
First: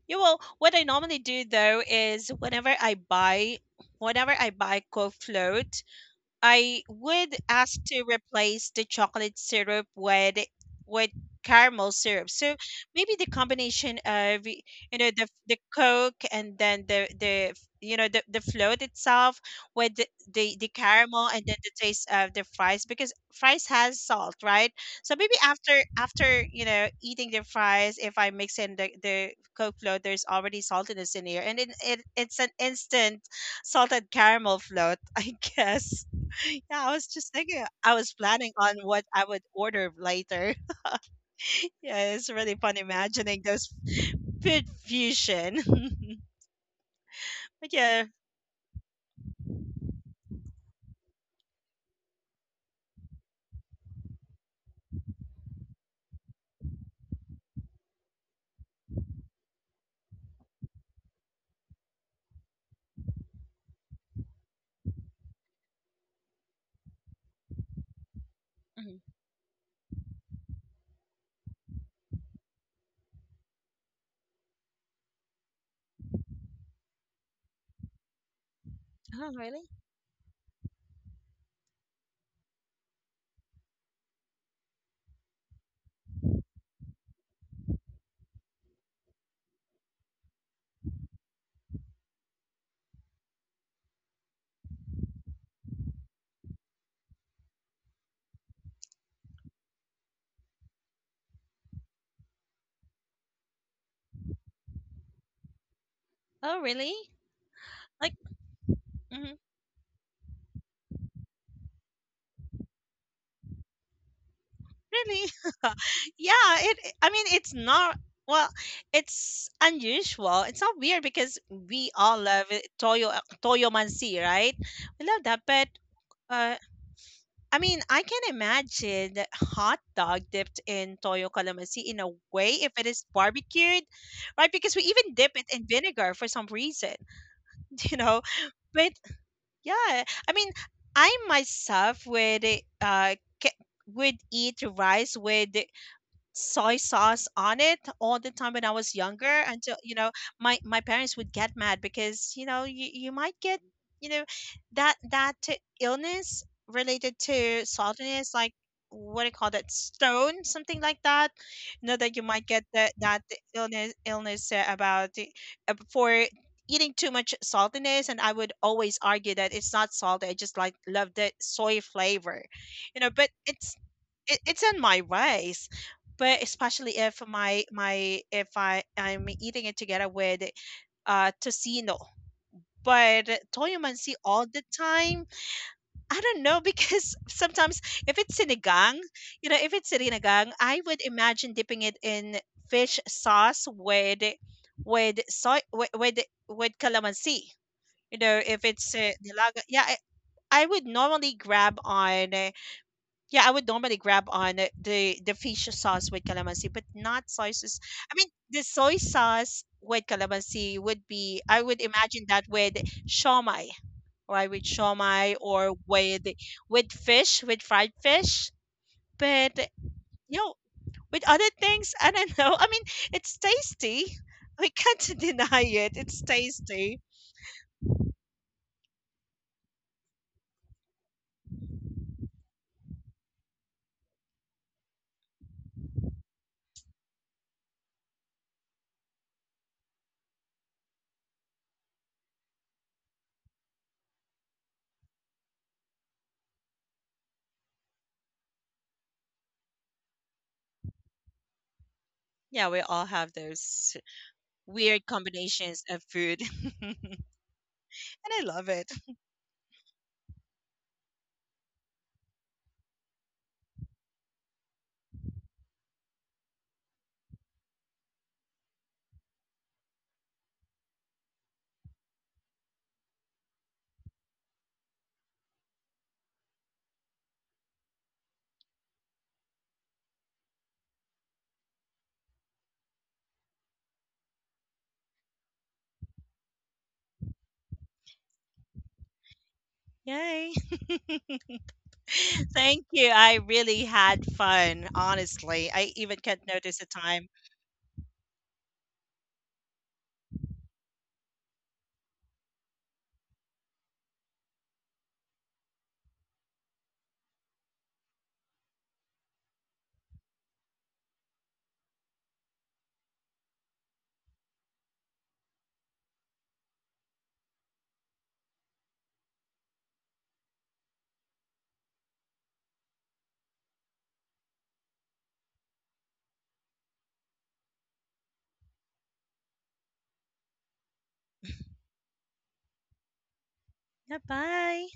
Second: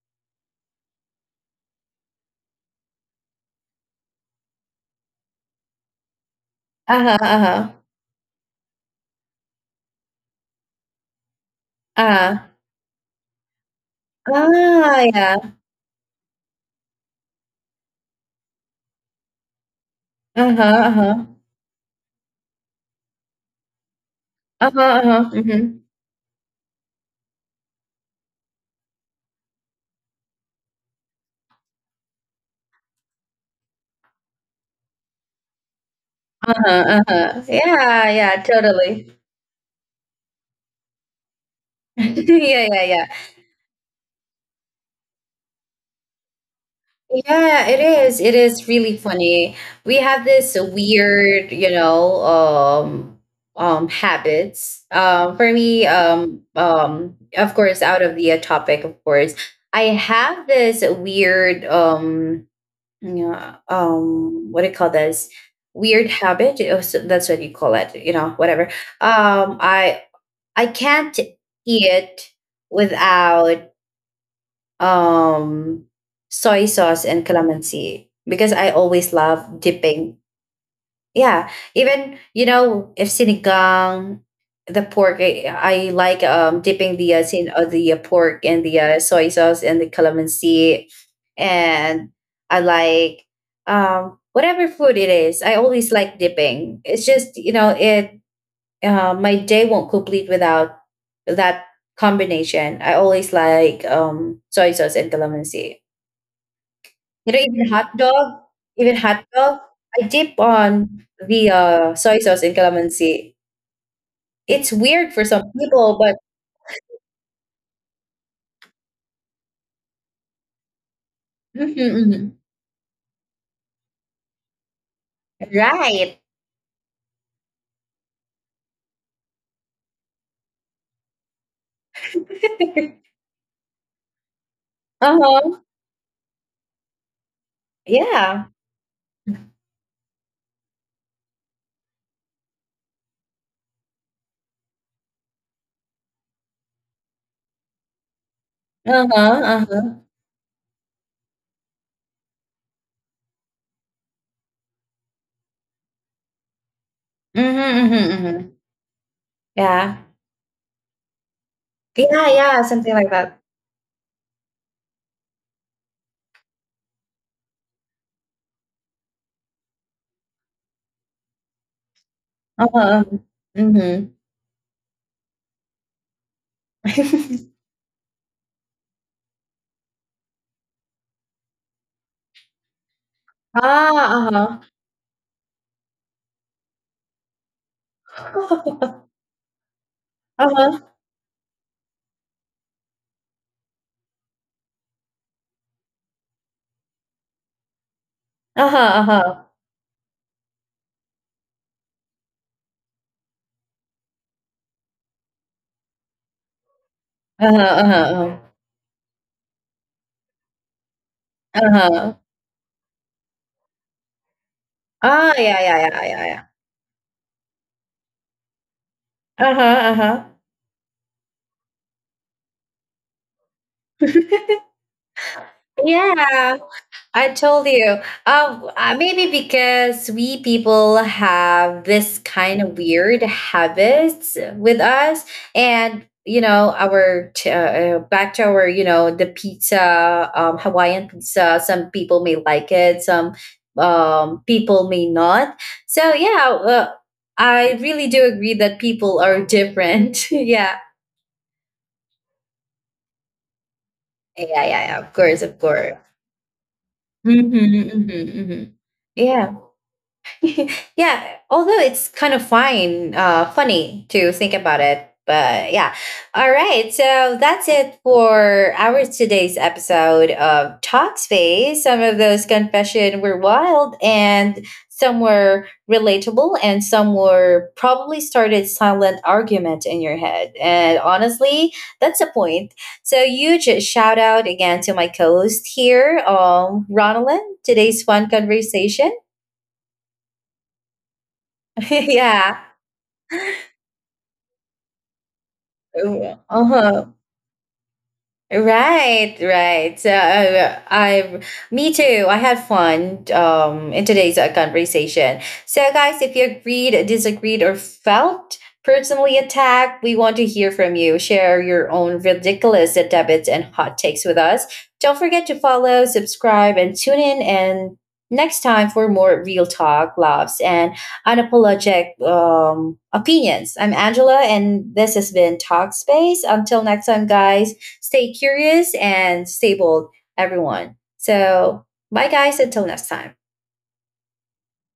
Speaker 2: yeah, well, what I normally do though is whenever I buy co float, I
Speaker 1: Uh-huh,
Speaker 2: would
Speaker 1: uh-huh.
Speaker 2: ask to replace the chocolate syrup with caramel syrup.
Speaker 1: Uh-huh.
Speaker 2: So maybe the combination of you
Speaker 1: Ah,
Speaker 2: know the
Speaker 1: yeah.
Speaker 2: the Coke and then the you know the float itself with the
Speaker 1: Uh-huh,
Speaker 2: caramel
Speaker 1: uh-huh.
Speaker 2: and then the taste of the fries, because fries has salt, right?
Speaker 1: Uh-huh,
Speaker 2: So maybe
Speaker 1: uh-huh.
Speaker 2: after
Speaker 1: Mm-hmm.
Speaker 2: after, you know, eating the fries, if I mix in the Coke float, there's already saltiness in here, and, it's an instant salted caramel float, I guess. Yeah, I was
Speaker 1: Uh-huh,
Speaker 2: just thinking,
Speaker 1: uh-huh.
Speaker 2: I was
Speaker 1: Yeah,
Speaker 2: planning
Speaker 1: yeah,
Speaker 2: on what I
Speaker 1: totally.
Speaker 2: would order later. Yeah, it's really fun
Speaker 1: Yeah, yeah, yeah.
Speaker 2: imagining those food fusion. But
Speaker 1: Yeah, it
Speaker 2: yeah.
Speaker 1: is. It is really funny. We have this weird, you know, habits. For me, of course, out of the topic, of course, I have this weird, yeah, what do you call this? Weird habit. That's what you call it. You know, whatever.
Speaker 2: Mhm.
Speaker 1: Um, I I can't eat without um soy sauce and calamansi because I always
Speaker 2: Oh, really?
Speaker 1: love dipping. Yeah, even you know if sinigang, the pork, I like dipping the sin the pork and the soy sauce and the calamansi, and I like whatever food it is. I always like dipping. It's just you know it my day won't complete without that combination. I always like soy sauce and calamansi.
Speaker 2: Oh, really?
Speaker 1: You know, even hot
Speaker 2: Like,
Speaker 1: dog, even hot
Speaker 2: mhm,
Speaker 1: dog, I dip on the soy sauce and calamansi. It's weird for
Speaker 2: really?
Speaker 1: some people, but
Speaker 2: Yeah, I mean, it's not, well, it's unusual. It's not weird because we
Speaker 1: Mhm,
Speaker 2: all
Speaker 1: mhm.
Speaker 2: love it. Toyo, toyomansi, right? We love that, but
Speaker 1: Right.
Speaker 2: uh, I mean, I can imagine that hot dog dipped in toyo calamansi in a way if it is barbecued, right? Because we even
Speaker 1: Uh
Speaker 2: dip it
Speaker 1: huh.
Speaker 2: in vinegar for some reason, you know.
Speaker 1: Yeah.
Speaker 2: But yeah, I mean, I myself would ca- would eat rice with soy sauce on it all the time when I was
Speaker 1: Uh huh.
Speaker 2: younger
Speaker 1: Uh
Speaker 2: until, you
Speaker 1: huh.
Speaker 2: know, my parents would get mad because, you know, you might get, you know that illness related
Speaker 1: Mm-hmm,
Speaker 2: to
Speaker 1: mm-hmm,
Speaker 2: saltiness,
Speaker 1: mm-hmm.
Speaker 2: like what do you call that,
Speaker 1: Yeah.
Speaker 2: stone something like that, you know, that you
Speaker 1: Yeah.
Speaker 2: might
Speaker 1: Yeah.
Speaker 2: get
Speaker 1: Something like
Speaker 2: that
Speaker 1: that.
Speaker 2: illness, about for eating too much saltiness. And I would always argue that it's not salty, I just like love the soy flavor,
Speaker 1: Uh
Speaker 2: you
Speaker 1: huh.
Speaker 2: know. But it's
Speaker 1: Mm-hmm.
Speaker 2: it's in my ways, but especially if my if I'm eating it together with tocino. But toyo mansi all
Speaker 1: Ah.
Speaker 2: the
Speaker 1: Uh
Speaker 2: time, I don't know, because sometimes if it's
Speaker 1: huh.
Speaker 2: sinigang, you know, if it's sinigang I
Speaker 1: Uh-huh.
Speaker 2: would imagine dipping it in fish sauce with soy with with calamansi. You know, if
Speaker 1: Uh-huh,
Speaker 2: it's
Speaker 1: uh-huh.
Speaker 2: nilaga, yeah, I would normally grab on yeah, I would normally grab on the fish sauce with calamansi, but not soy
Speaker 1: Uh-huh,
Speaker 2: sauce. I mean,
Speaker 1: uh-huh,
Speaker 2: the soy sauce with calamansi would be. I would
Speaker 1: uh-huh. Uh,
Speaker 2: imagine that with shawmai, right? With
Speaker 1: yeah,
Speaker 2: shawmai
Speaker 1: yeah,
Speaker 2: or
Speaker 1: yeah, yeah, yeah.
Speaker 2: with fish, with fried fish. But
Speaker 1: Uh-huh, uh-huh.
Speaker 2: you know, with other things, I don't know. I mean, it's tasty. We can't deny it. It's
Speaker 1: Yeah.
Speaker 2: tasty.
Speaker 1: I told you. Maybe because we people have this kind of weird habits with us, and you know, our back to our you know the pizza, Hawaiian pizza. Some people may like it, some people may not. So yeah, I really do agree that people are different. Yeah,
Speaker 2: Yeah, we all have those
Speaker 1: yeah, yeah, yeah.
Speaker 2: weird
Speaker 1: Of course, of
Speaker 2: combinations
Speaker 1: course.
Speaker 2: of food. And
Speaker 1: Hmm hmm
Speaker 2: I
Speaker 1: hmm.
Speaker 2: love it.
Speaker 1: Yeah. Yeah, although it's kind of fine, funny to think about it. But yeah, all right. So that's it for our today's episode of Talk Space. Some of those confession were wild, and some were relatable, and some were probably started silent argument in your head. And honestly, that's the point. So huge shout out again to my co-host here, Ronalyn. Today's fun conversation.
Speaker 2: Yay.
Speaker 1: Yeah.
Speaker 2: Thank you. I really had fun, honestly. I even
Speaker 1: Iıı,
Speaker 2: can't notice the
Speaker 1: aha,
Speaker 2: time.
Speaker 1: right, right. So me too. I had fun in today's conversation. So, guys, if you agreed, disagreed, or felt personally attacked, we want to hear from you. Share your own ridiculous debits and hot takes with us. Don't forget to follow, subscribe, and tune in. And next time for more real talk, laughs, and unapologetic opinions. I'm Angela, and this has been Talk Space. Until next time, guys, stay curious and stay bold, everyone. So, bye guys, until next time.
Speaker 2: Yeah, bye.